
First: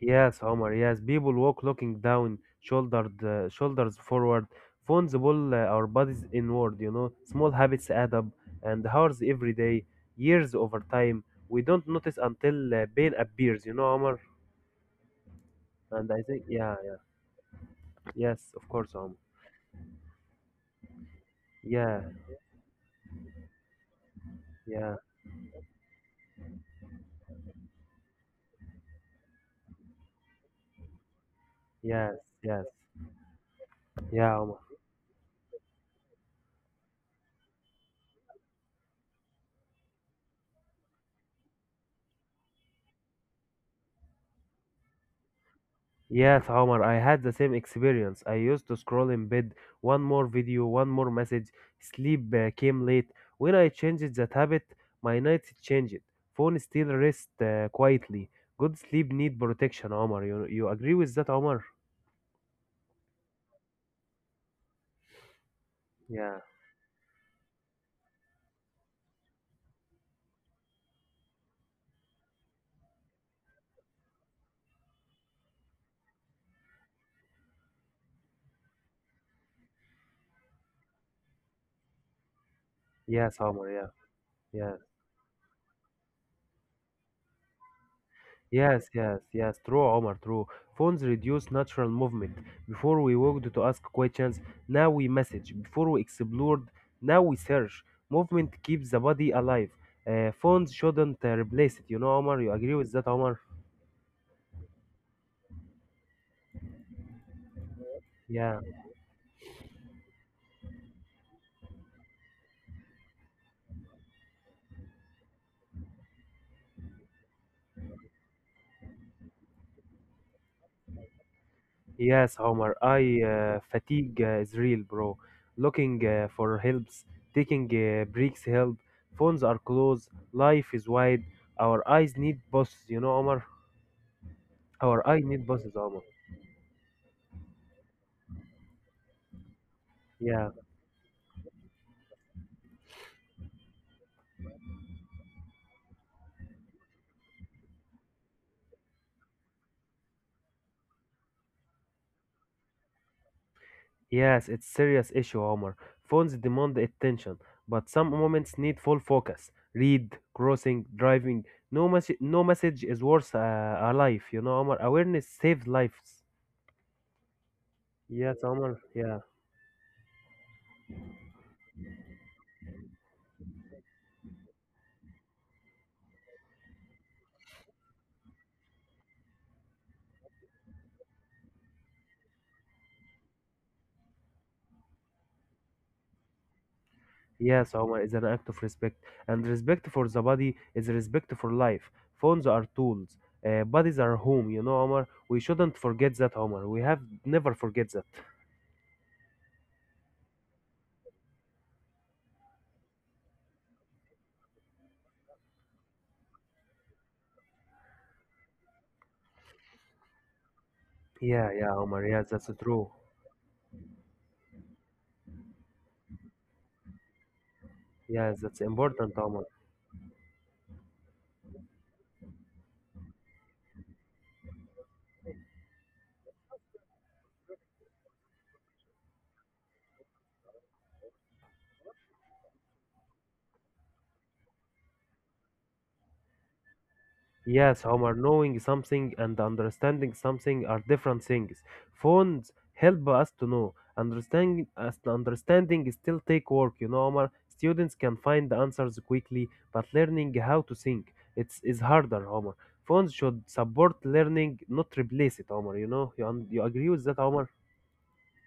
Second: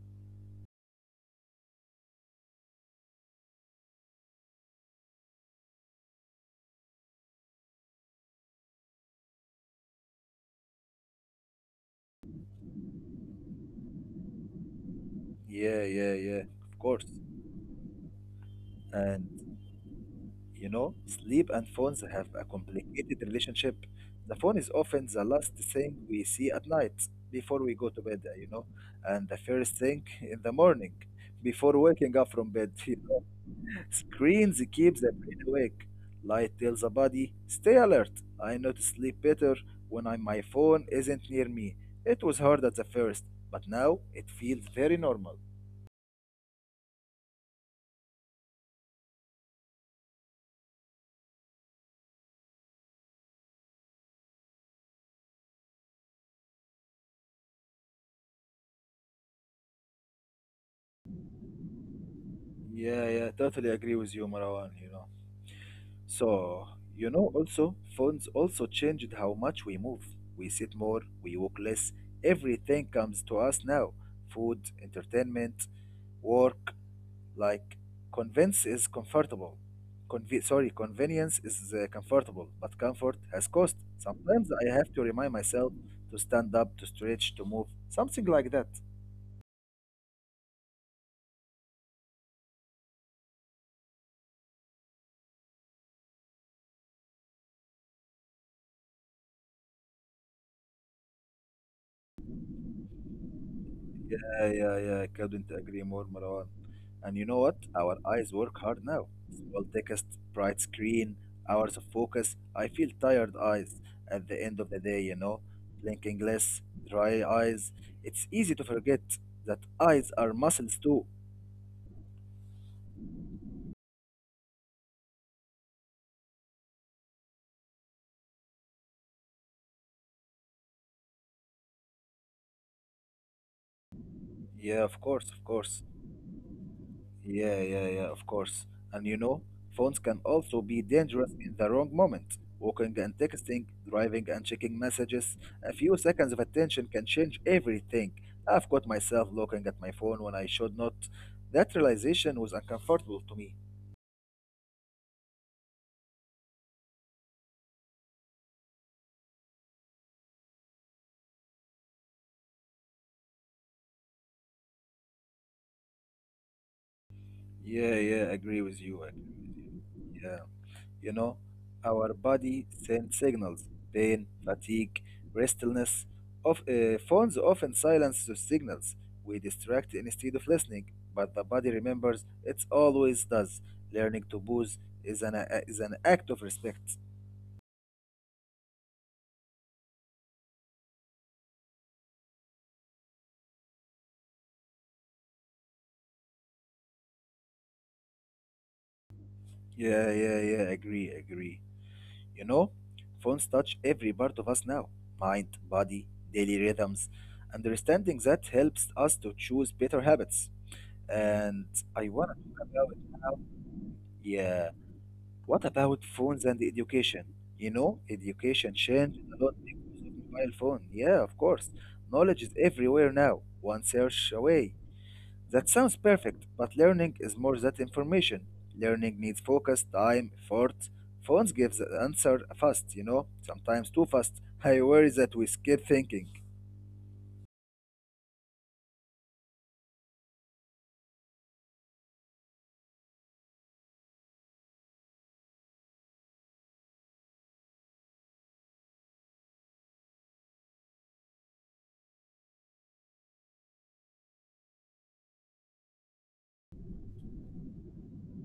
Speaker 2: Yes, Omar. Yes, people walk looking down, shouldered, uh, shoulders forward. Phones pull uh, our bodies inward. You know, small habits add up, and hours every day, years over time. We don't notice until uh, pain appears. You know, Omar.
Speaker 1: Yeah,
Speaker 2: And
Speaker 1: yeah,
Speaker 2: I
Speaker 1: yeah,
Speaker 2: think, yeah,
Speaker 1: of
Speaker 2: yeah.
Speaker 1: course.
Speaker 2: Yes, of course, Omar.
Speaker 1: And you know, sleep and
Speaker 2: Yeah,
Speaker 1: phones have a complicated relationship. The phone is
Speaker 2: yeah,
Speaker 1: often the last thing we see at night before we go to bed, you know, and the first thing in the morning before
Speaker 2: yes,
Speaker 1: waking up from
Speaker 2: yes,
Speaker 1: bed, you know.
Speaker 2: yeah, Omar.
Speaker 1: Screens keep the brain awake. Light tells the body, stay alert. I know to sleep better when I, my phone isn't near me. It was hard at the first, but now it feels very normal.
Speaker 2: Yes, Omar, I had the same experience. I used to scroll in bed, one more video, one more message. Sleep uh, came late. When I changed that habit, my nights changed. Phone still rest uh, quietly. Good sleep need protection, Omar. You you agree with that, Omar?
Speaker 1: Yeah, yeah, totally agree with you, Marwan, you know.
Speaker 2: Yeah.
Speaker 1: So, you know, also, phones also changed how much we move. We sit more, we walk less. Everything comes to us now food, entertainment, work. Like, convenience is comfortable. Conve- sorry, convenience is uh, comfortable, but comfort
Speaker 2: Yes,
Speaker 1: has
Speaker 2: Omar.
Speaker 1: cost.
Speaker 2: Yeah,
Speaker 1: Sometimes I
Speaker 2: yeah.
Speaker 1: have to remind myself to stand up, to stretch, to move, something like that.
Speaker 2: Yes, yes, yes. True, Omar. True. Phones reduce natural movement. Before we walked to ask questions, now we message. Before we explored, now we search. Movement keeps the body alive. Uh, phones shouldn't uh, replace it. You know, Omar. You agree with that, Omar?
Speaker 1: Yeah, yeah, yeah. I couldn't agree more, Marwan. And you know what? Our eyes work
Speaker 2: Yeah.
Speaker 1: hard now. Small text, bright screen, hours of focus. I feel tired eyes at the end of the day, you know? Blinking less, dry eyes. It's easy to forget that eyes are muscles too.
Speaker 2: Yes, Omar. I uh, Fatigue uh, is real, bro. Looking uh, for helps, taking uh, breaks help. Phones are closed. Life is wide. Our eyes need bosses. You know, Omar.
Speaker 1: Yeah, of
Speaker 2: Our eyes
Speaker 1: course,
Speaker 2: need
Speaker 1: of
Speaker 2: bosses,
Speaker 1: course.
Speaker 2: Omar.
Speaker 1: Yeah, yeah, yeah, of course. And you know, phones can
Speaker 2: Yeah.
Speaker 1: also be dangerous in the wrong moment. Walking and texting, driving and checking messages, a few seconds of attention can change everything. I've caught myself looking at my phone when I should not. That realization was uncomfortable to me.
Speaker 2: Yes, it's serious issue, Omar. Phones demand attention, but some moments need full focus. Read, crossing, driving. No message, no message is worth uh, a life, you know, Omar. Awareness saves lives.
Speaker 1: Yeah, yeah,
Speaker 2: Yes,
Speaker 1: agree
Speaker 2: Omar.
Speaker 1: with you.
Speaker 2: Yeah.
Speaker 1: Agree with you. Yeah. You know, our body sends signals, pain, fatigue, restlessness. Of, uh, phones often silence those signals. We distract instead of listening, but the body remembers it always does. Learning to pause is an, a- is an act of respect.
Speaker 2: Yes, Omar is an act of respect, and respect for the body is respect for life. Phones are tools. Uh, bodies are home, you know, Omar. We shouldn't forget that, Omar. We have never forget that.
Speaker 1: Yeah, yeah, yeah, agree, agree. You know, phones touch every part of us now mind, body, daily rhythms. Understanding that helps us to choose better habits.
Speaker 2: Yeah,
Speaker 1: And
Speaker 2: yeah, Omar.
Speaker 1: I
Speaker 2: Yes,
Speaker 1: want
Speaker 2: that's
Speaker 1: to talk
Speaker 2: true.
Speaker 1: about now. Yeah. What about phones and education? You know,
Speaker 2: Yes, that's
Speaker 1: education
Speaker 2: important,
Speaker 1: changed a
Speaker 2: Omar.
Speaker 1: lot because of mobile phone. Yeah, of course. Knowledge is everywhere now, one search away. That sounds perfect, but learning is more than information. Learning needs focus, time, effort. Phones give the answer fast, you know, sometimes too fast. I worry that we skip thinking.
Speaker 2: Yes, Omar, knowing something and understanding something are different things. Phones help us to know. Understanding, as understanding is still take work, you know, Omar. Students can find the answers quickly, but learning how to think it's is harder, Omar. Phones should support learning, not replace it, Omar. You know, you, un- you agree with that, Omar?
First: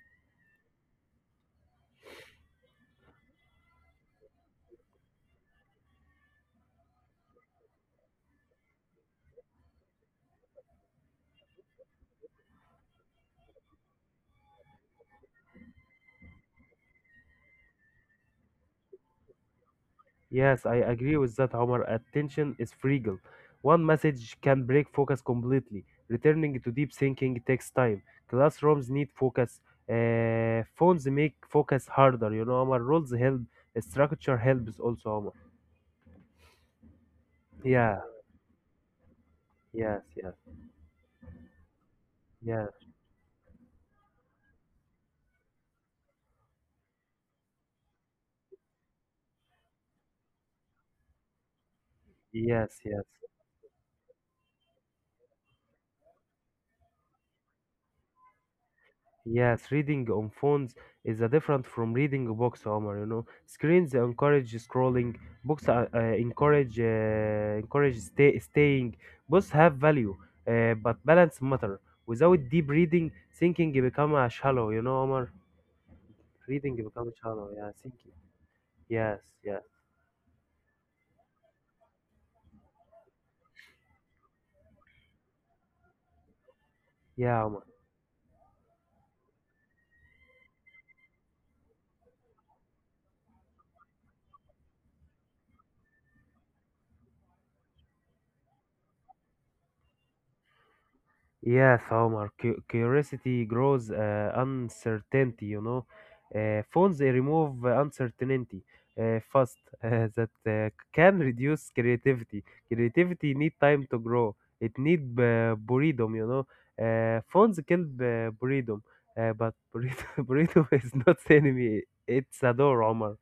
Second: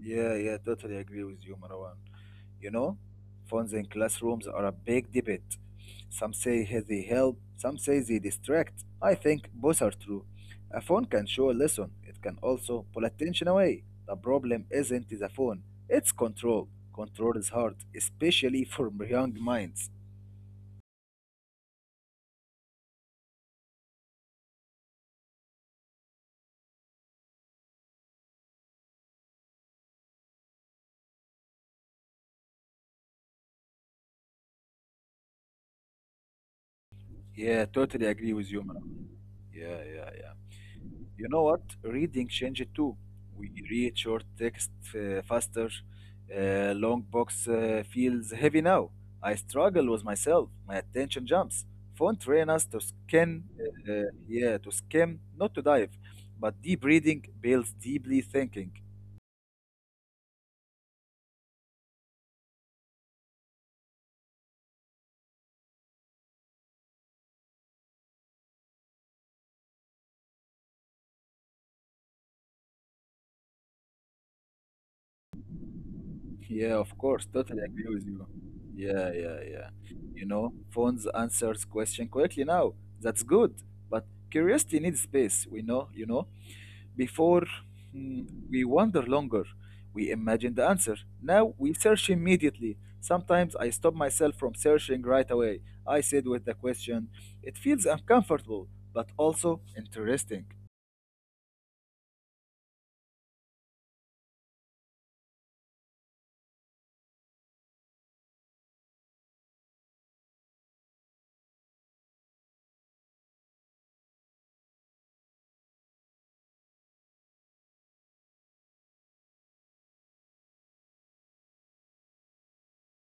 Speaker 1: Yeah, yeah, totally agree with you, Marwan. You know, phones in classrooms are a big debate. Some say he- they help, some say they distract. I think both are true. A phone can show a lesson, it can also pull attention away. The problem isn't the phone, it's control. Control is hard, especially for young minds.
Speaker 2: Yes, I agree with that, Omar. Attention is fragile. One message can break focus completely. Returning to deep thinking takes time. Classrooms need focus. Uh, phones make focus harder. You know, Omar. Rules help. Structure helps also, Omar.
Speaker 1: Yeah,
Speaker 2: Yeah,
Speaker 1: totally agree with you, Marwan. Yeah,
Speaker 2: yes,
Speaker 1: yeah,
Speaker 2: yes,
Speaker 1: yeah. You know what? Reading changed
Speaker 2: yes,
Speaker 1: too. We read short text uh, faster. Uh, long box uh, feels heavy now. I struggle with myself. My attention jumps. Phone train us
Speaker 2: yes,
Speaker 1: to
Speaker 2: yes.
Speaker 1: skim, uh, uh, yeah, to skim, not to dive. But deep reading builds deeply thinking.
Speaker 2: Yes, reading on phones is a different from reading books, Omar. You know, screens encourage scrolling, books uh, uh, encourage uh, encourage stay, staying. Both have value, uh, but balance matter. Without deep reading, thinking become a shallow. You know, Omar, reading
Speaker 1: Yeah, of
Speaker 2: become
Speaker 1: course,
Speaker 2: shallow.
Speaker 1: totally
Speaker 2: Yeah,
Speaker 1: agree with
Speaker 2: thinking.
Speaker 1: you. Yeah,
Speaker 2: Yes,
Speaker 1: yeah,
Speaker 2: yeah,
Speaker 1: yeah. You know, phones answers question quickly now. That's good, but curiosity needs space. We know, you know.
Speaker 2: yeah,
Speaker 1: Before
Speaker 2: Omar.
Speaker 1: mm, we wonder longer, we imagine the answer. Now we search immediately. Sometimes I stop myself from searching right away. I sit with the question. It feels uncomfortable, but also interesting.
Speaker 2: Yes, Omar. Cu- curiosity grows uh, uncertainty. You know, uh, phones they remove uh, uncertainty uh, fast. Uh, that uh, can reduce creativity. Creativity need time to grow. It need uh, boredom. You know, uh, phones kill uh, boredom, uh, but boredom, boredom is not enemy. It's a door, Omar.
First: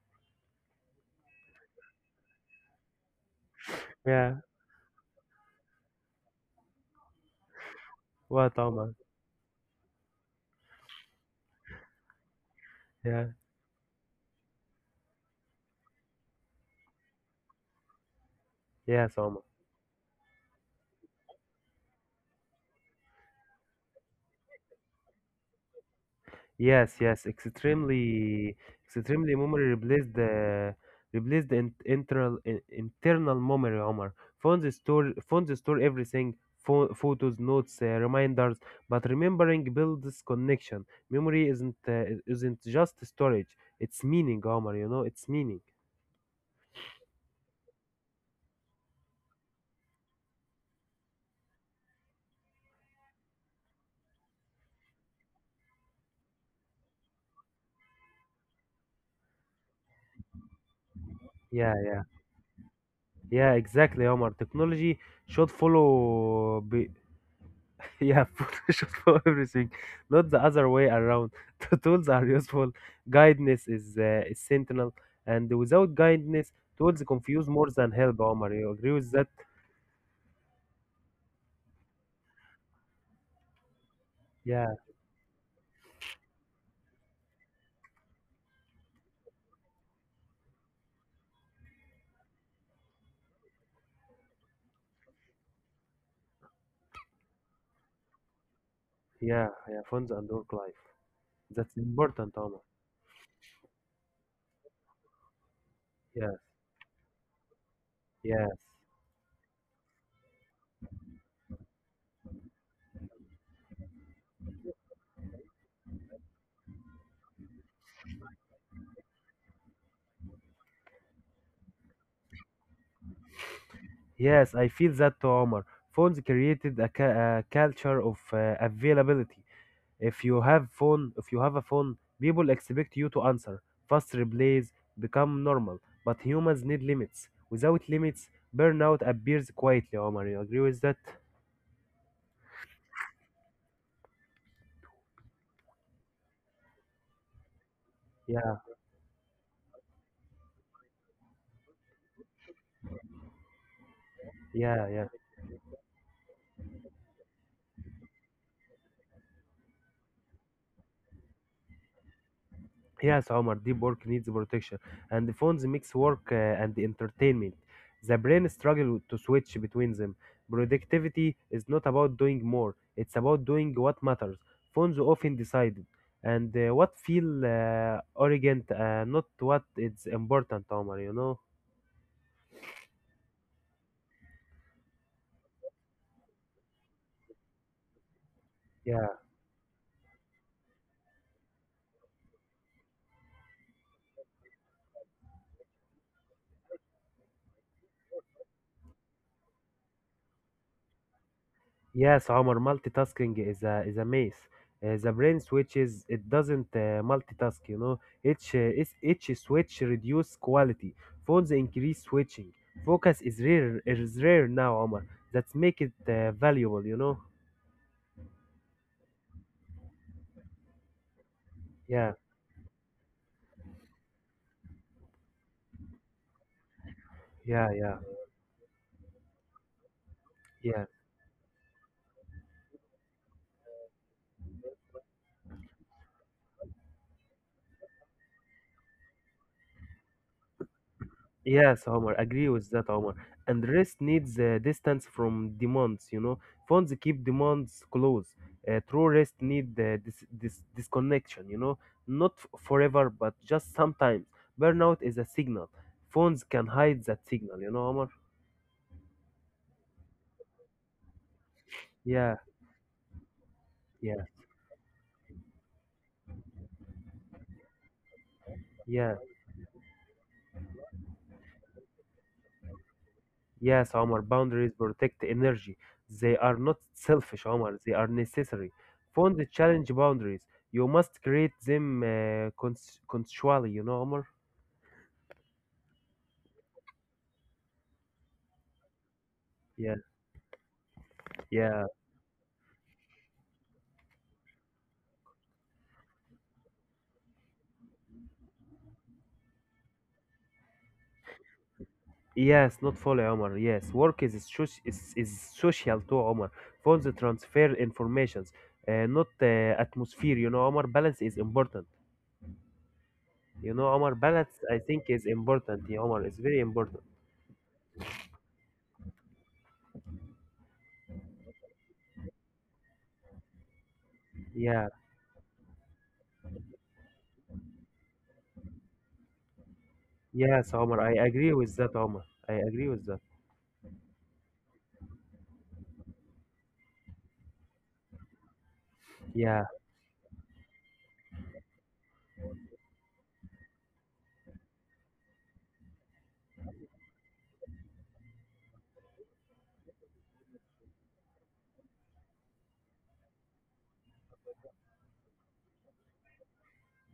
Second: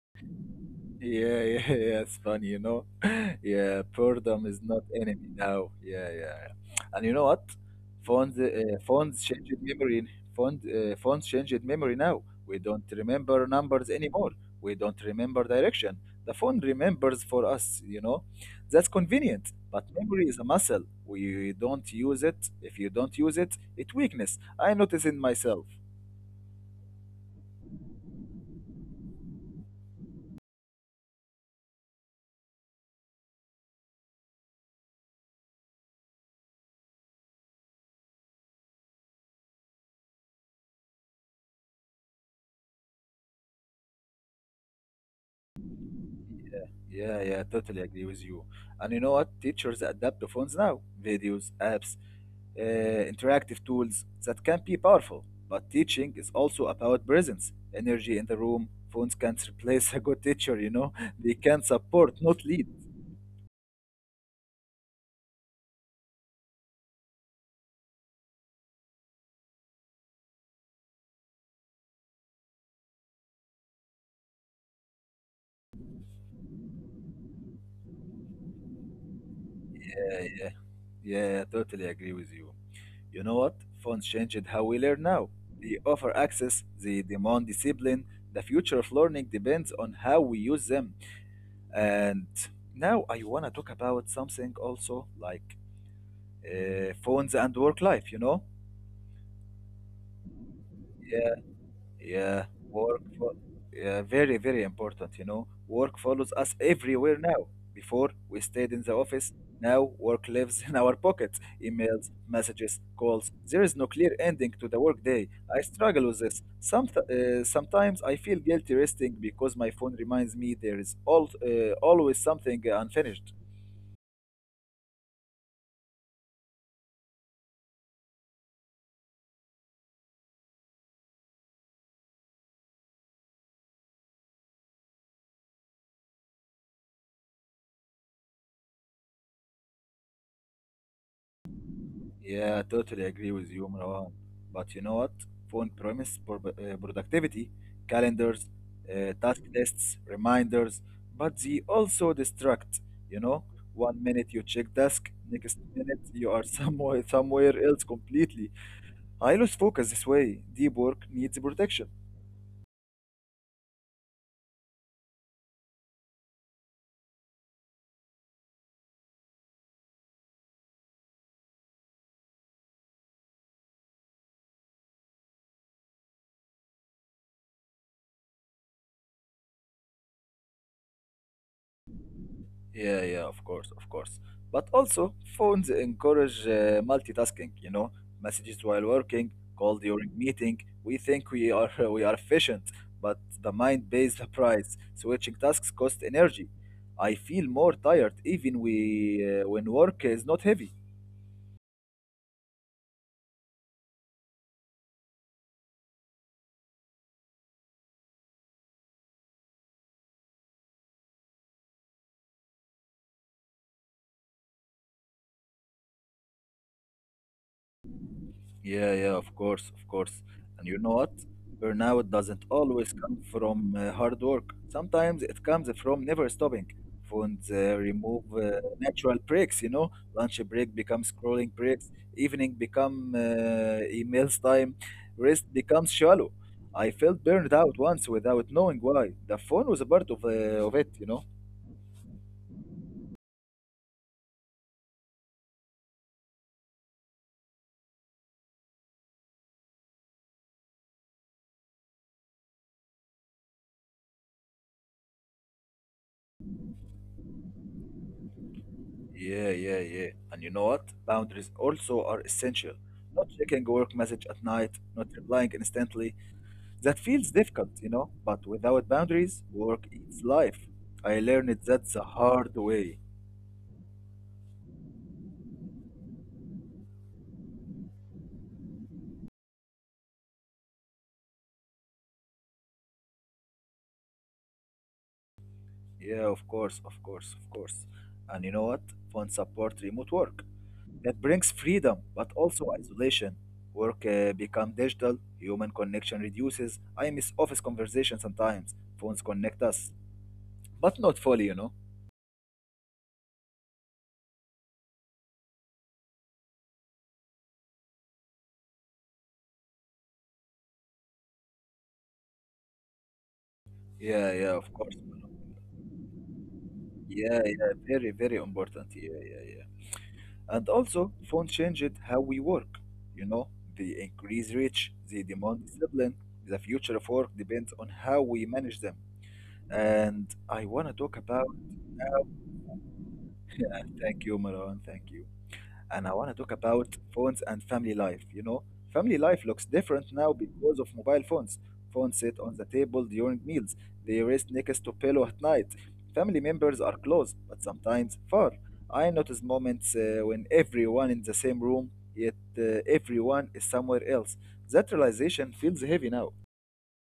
Speaker 1: Yeah, yeah, yeah, it's funny, you know. Yeah,
Speaker 2: Yeah.
Speaker 1: boredom is not enemy now. Yeah, yeah, yeah. And you know what? Phones,
Speaker 2: What,
Speaker 1: uh,
Speaker 2: Omar?
Speaker 1: phones changed memory. Phones, uh, phones changed memory now. We don't
Speaker 2: Yeah.
Speaker 1: remember numbers anymore. We don't remember direction. The phone remembers for us, you know. That's
Speaker 2: Yes, Omar.
Speaker 1: convenient, but memory is a muscle. We don't use it. If you don't use it, it weakness. I notice in myself.
Speaker 2: Yes, yes, extremely, extremely memory replaced the replaced the in- internal in- internal memory. Omar, phones store phones store everything, pho- photos, notes, uh, reminders. But remembering builds connection. Memory isn't uh, isn't just storage. It's meaning, Omar. You know, it's meaning.
Speaker 1: Yeah, yeah, yeah, totally agree with you. And you know what? Teachers adapt to phones now, videos, apps, uh, interactive tools that can be powerful. But teaching is also about presence, energy in the room. Phones can't replace a good teacher, you know? They can
Speaker 2: Yeah, yeah,
Speaker 1: support, not lead.
Speaker 2: yeah. Exactly, Omar. Technology should follow. Yeah, Photoshop for everything, not the other way around. The tools are useful. Guidance is, uh, is sentinel, and without guidance, tools confuse more than help. Omar, you agree with that?
Speaker 1: Yeah, yeah, yeah, totally agree with you. You know what? Phones changed how
Speaker 2: Yeah,
Speaker 1: we learn now. They offer access, they demand discipline. The future of learning depends on how we use them. And now I want to talk about something also like uh, phones and work life, you know?
Speaker 2: yeah, yeah. Phones and work life.
Speaker 1: Yeah,
Speaker 2: That's important,
Speaker 1: yeah,
Speaker 2: Omar.
Speaker 1: work, fo- yeah, very, very important, you know? Work
Speaker 2: Yes,
Speaker 1: follows us everywhere now. Before, we
Speaker 2: yes,
Speaker 1: stayed in the office. Now, work lives in our pockets emails, messages, calls. There is no clear ending to the workday. I struggle with this. Some uh, sometimes I feel guilty resting because my phone reminds me there is all, uh, always something unfinished.
Speaker 2: yes. I feel that, too, Omar. Phones created a, ca- a culture of uh, availability. If you have phone, if you have a phone, people expect you to answer. Fast replies become normal, but humans need limits. Without limits, burnout appears quietly. Omar, you agree with that?
Speaker 1: Yeah, I totally agree with you, Marwan. But you know what? Phone promise pro- uh, productivity, calendars,
Speaker 2: Yeah,
Speaker 1: uh, task lists, reminders, but they also distract. You know, one minute you check
Speaker 2: yeah, yeah.
Speaker 1: desk, next minute you are somewhere somewhere else completely. I lose focus this way. Deep work needs protection.
Speaker 2: Yes, Omar, deep work needs protection, and the phones mix work uh, and entertainment. The brain struggles to switch between them. Productivity is not about doing more; it's about doing what matters. Phones often decide, and uh, what feel uh, arrogant, uh, not what is important, Omar. You know?
Speaker 1: Yeah, yeah, of course, of course. But also, phones encourage uh, multitasking, you know, messages while
Speaker 2: Yeah.
Speaker 1: working, call during meeting. We think we are we are efficient, but the mind pays the price. Switching tasks cost energy. I feel more tired even we uh, when work is not heavy.
Speaker 2: Yes, Omar, multitasking is a is a maze. Uh, the brain switches; it doesn't uh, multitask. You know, each uh, is- each switch reduce quality. Phones increase switching. Focus is rare is rare now, Omar. That's make it uh, valuable. You know.
Speaker 1: Yeah, yeah, of course, of course. And you know what? Burnout
Speaker 2: Yeah,
Speaker 1: doesn't always come from uh, hard work. Sometimes it comes from never stopping. Phones
Speaker 2: yeah,
Speaker 1: uh,
Speaker 2: yeah,
Speaker 1: remove uh, natural breaks, you know. Lunch break
Speaker 2: yeah.
Speaker 1: becomes scrolling breaks. Evening become uh, emails time. Rest becomes shallow. I felt burned out once without knowing why. The phone was a part of, uh, of it, you know.
Speaker 2: Yes, Omar, agree with that, Omar. And rest needs uh, distance from demands, you know. Phones keep demands close. Uh, true rest need uh, this, this disconnection, you know. Not f- forever, but just sometimes. Burnout is a signal. Phones can hide that signal, you know, Omar.
Speaker 1: Yeah, yeah, yeah. And you know what? Boundaries also are
Speaker 2: Yeah,
Speaker 1: essential. Not checking work
Speaker 2: yeah,
Speaker 1: message at night, not replying instantly, that feels difficult, you know, but without
Speaker 2: yeah.
Speaker 1: boundaries, work is life. I learned that the hard way.
Speaker 2: Yes, Omar, boundaries protect energy. They are not selfish, Omar. They are necessary. Phones challenge boundaries. You must create them uh, cons- consensually, you know, Omar.
Speaker 1: Yeah, of course, of course, of course. And you know what? Phones support
Speaker 2: Yeah.
Speaker 1: remote work. That brings
Speaker 2: Yeah,
Speaker 1: freedom, but also isolation. Work uh, become digital, human connection reduces. I miss office conversations sometimes. Phones connect us, but not fully, you know.
Speaker 2: yes, not follow Omar. Yes, work is soci- is, is social too, Omar. Phones transfer informations, uh, not uh, atmosphere. You know, Omar, balance is important. You know, Omar,
Speaker 1: Yeah,
Speaker 2: balance I
Speaker 1: yeah, of
Speaker 2: think
Speaker 1: course.
Speaker 2: is important. Yeah, Omar, it's very important.
Speaker 1: Yeah, yeah, very, very important. Yeah, yeah, yeah. And also, phone changed how we work. You know, they increase
Speaker 2: Yeah,
Speaker 1: reach, they demand discipline. The future of work depends on how we manage them. And I
Speaker 2: yes,
Speaker 1: want to
Speaker 2: Omar, I
Speaker 1: talk about.
Speaker 2: agree with that,
Speaker 1: How.
Speaker 2: Omar. I agree with that.
Speaker 1: Thank you, Maran. Thank you, and I want to talk about phones and family life. You know, family life looks
Speaker 2: Yeah.
Speaker 1: different now because of mobile phones. Phones sit on the table during meals, they rest next to pillow at night. Family members are close, but sometimes far. I notice moments uh, when everyone in the same room, yet uh, everyone is somewhere else. That realization feels heavy now.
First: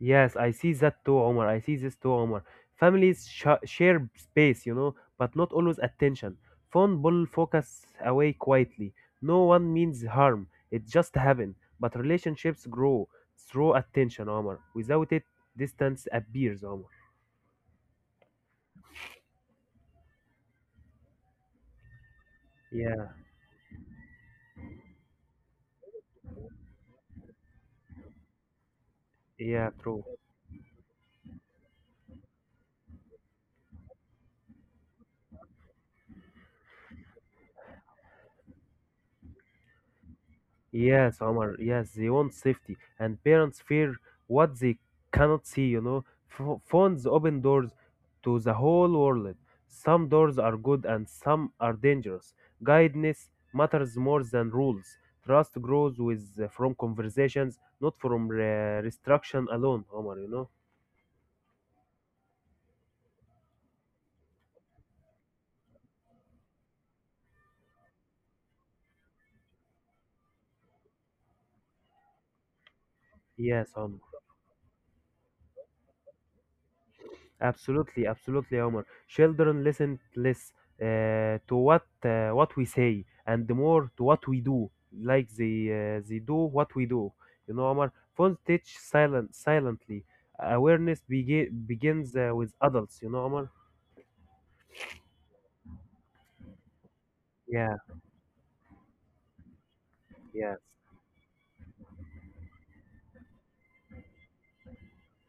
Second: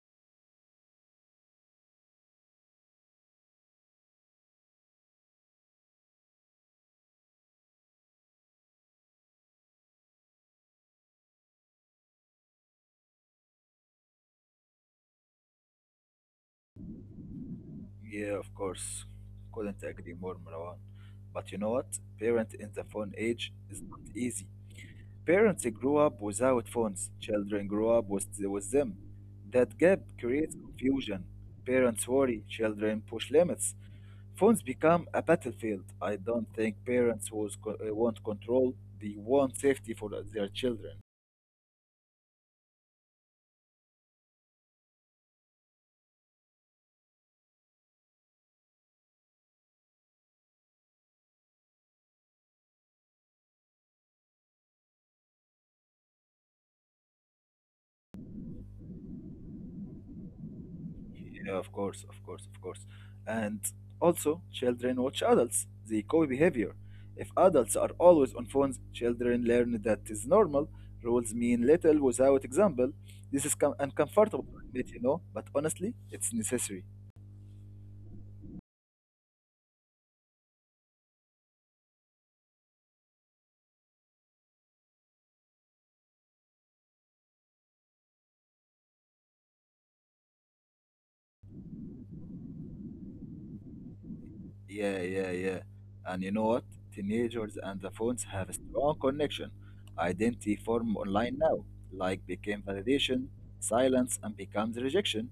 Speaker 2: Yes, I see that too, Omar. I see this too, Omar. Families sh share space, you know, but not always attention. Phone pull focus away quietly. No one means harm. It just happen. But relationships grow through attention, Omar. Without it, distance appears, Omar.
Speaker 1: Yeah, of course. Couldn't agree more, Marwan. But you know what? Parent in the
Speaker 2: Yeah,
Speaker 1: phone age is not easy. Parents grow up without phones, children grow up with, with them.
Speaker 2: yeah,
Speaker 1: That gap
Speaker 2: true.
Speaker 1: creates confusion. Parents worry, children push limits. Phones become a battlefield. I don't think parents was, co- uh, want control, they want safety for their children.
Speaker 2: Yes, Omar. Yes, they want safety, and parents fear what they cannot see. You know, Pho- phones open doors to the whole world. Some doors are good and some are dangerous. Guidance matters more than rules. Trust grows with uh, from conversations, not from uh, restriction alone, Omar. You know.
Speaker 1: Yeah, of course, of course, of course. And also, children watch adults. They copy behavior. If adults are always on phones, children learn that is normal. Rules mean little without example. This is
Speaker 2: Yes,
Speaker 1: com-
Speaker 2: Omar.
Speaker 1: uncomfortable to admit, you know, but honestly, it's necessary.
Speaker 2: Absolutely, absolutely, Omar. Children listen less uh, to what uh, what we say and more to what we do, like they uh, they do what we do. You know, Omar. Phones teach silent silently. Awareness begi- begins uh, with adults. You know, Omar.
Speaker 1: Yeah, yeah, yeah. And you know what? Teenagers
Speaker 2: Yeah,
Speaker 1: and the phones have a strong connection. Identity
Speaker 2: yeah.
Speaker 1: form online now. Like became validation, silence, and becomes rejection.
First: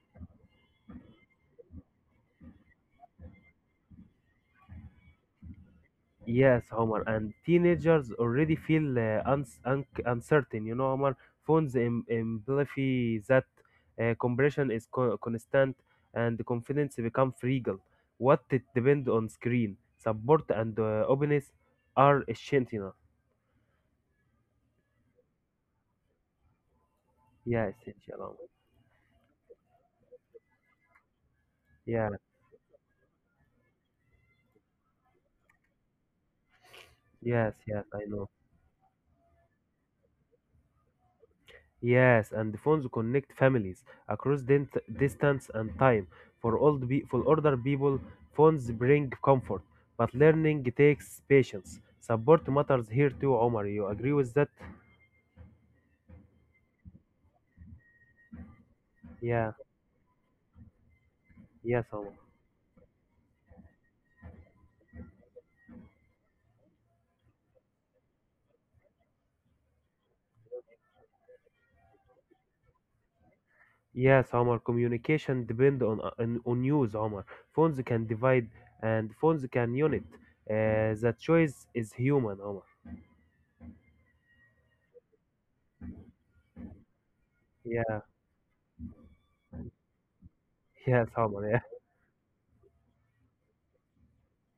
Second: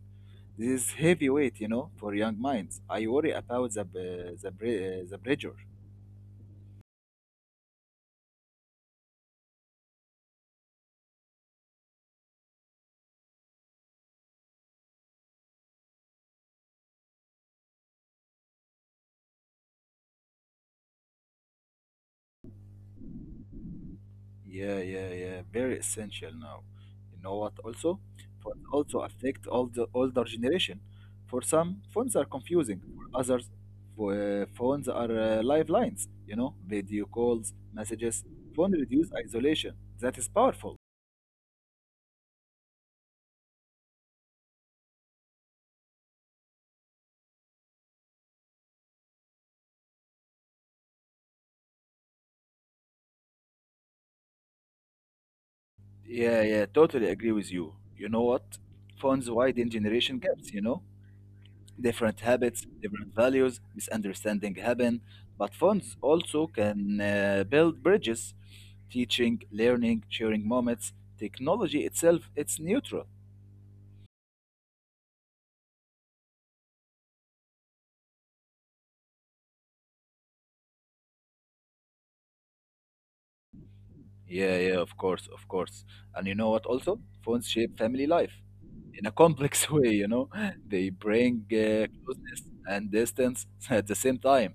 Speaker 1: This is heavy weight, you know, for young minds. I worry about the b- the bre- uh, the pressure.
Speaker 2: Yes, Omar, and teenagers already feel uh, uns un uncertain. You know, Omar, phones im amplify that uh, compression is co constant and the confidence become fragile. What it depend on screen, support and uh, openness are essential.
Speaker 1: Yeah, yeah, yeah. Very essential now. You know what?
Speaker 2: Yeah,
Speaker 1: Also,
Speaker 2: essential, Omar.
Speaker 1: phones also affect all the older generation. For some,
Speaker 2: Yeah,
Speaker 1: phones are confusing. For others, pho- uh, phones are uh, lifelines. You know, video
Speaker 2: yes,
Speaker 1: calls,
Speaker 2: yes, I
Speaker 1: messages.
Speaker 2: know.
Speaker 1: Phone reduce isolation. That is powerful.
Speaker 2: Yes, and the phones connect families across dent- distance and time. For old be- for older people, phones bring comfort, but learning takes patience. Support matters here too, Omar. You agree with that?
Speaker 1: Yeah, yeah. Totally agree with you. You know what? Phones
Speaker 2: Yeah,
Speaker 1: widen generation gaps. You know,
Speaker 2: yes, Omar.
Speaker 1: different habits, different values, misunderstanding happen, but phones also can uh, build bridges, teaching, learning, sharing moments. Technology itself, it's neutral.
Speaker 2: Yes, Omar. Communication depend on on, on use, Omar. Phones can divide, and phones can unite. Uh, the choice is human, Omar.
Speaker 1: Yeah, yeah, of course, of course. And you know what also? Phones shape
Speaker 2: Yeah,
Speaker 1: family life in a complex way, you know? They
Speaker 2: yes,
Speaker 1: bring
Speaker 2: Omar. Yeah,
Speaker 1: uh, closeness and distance at the same time.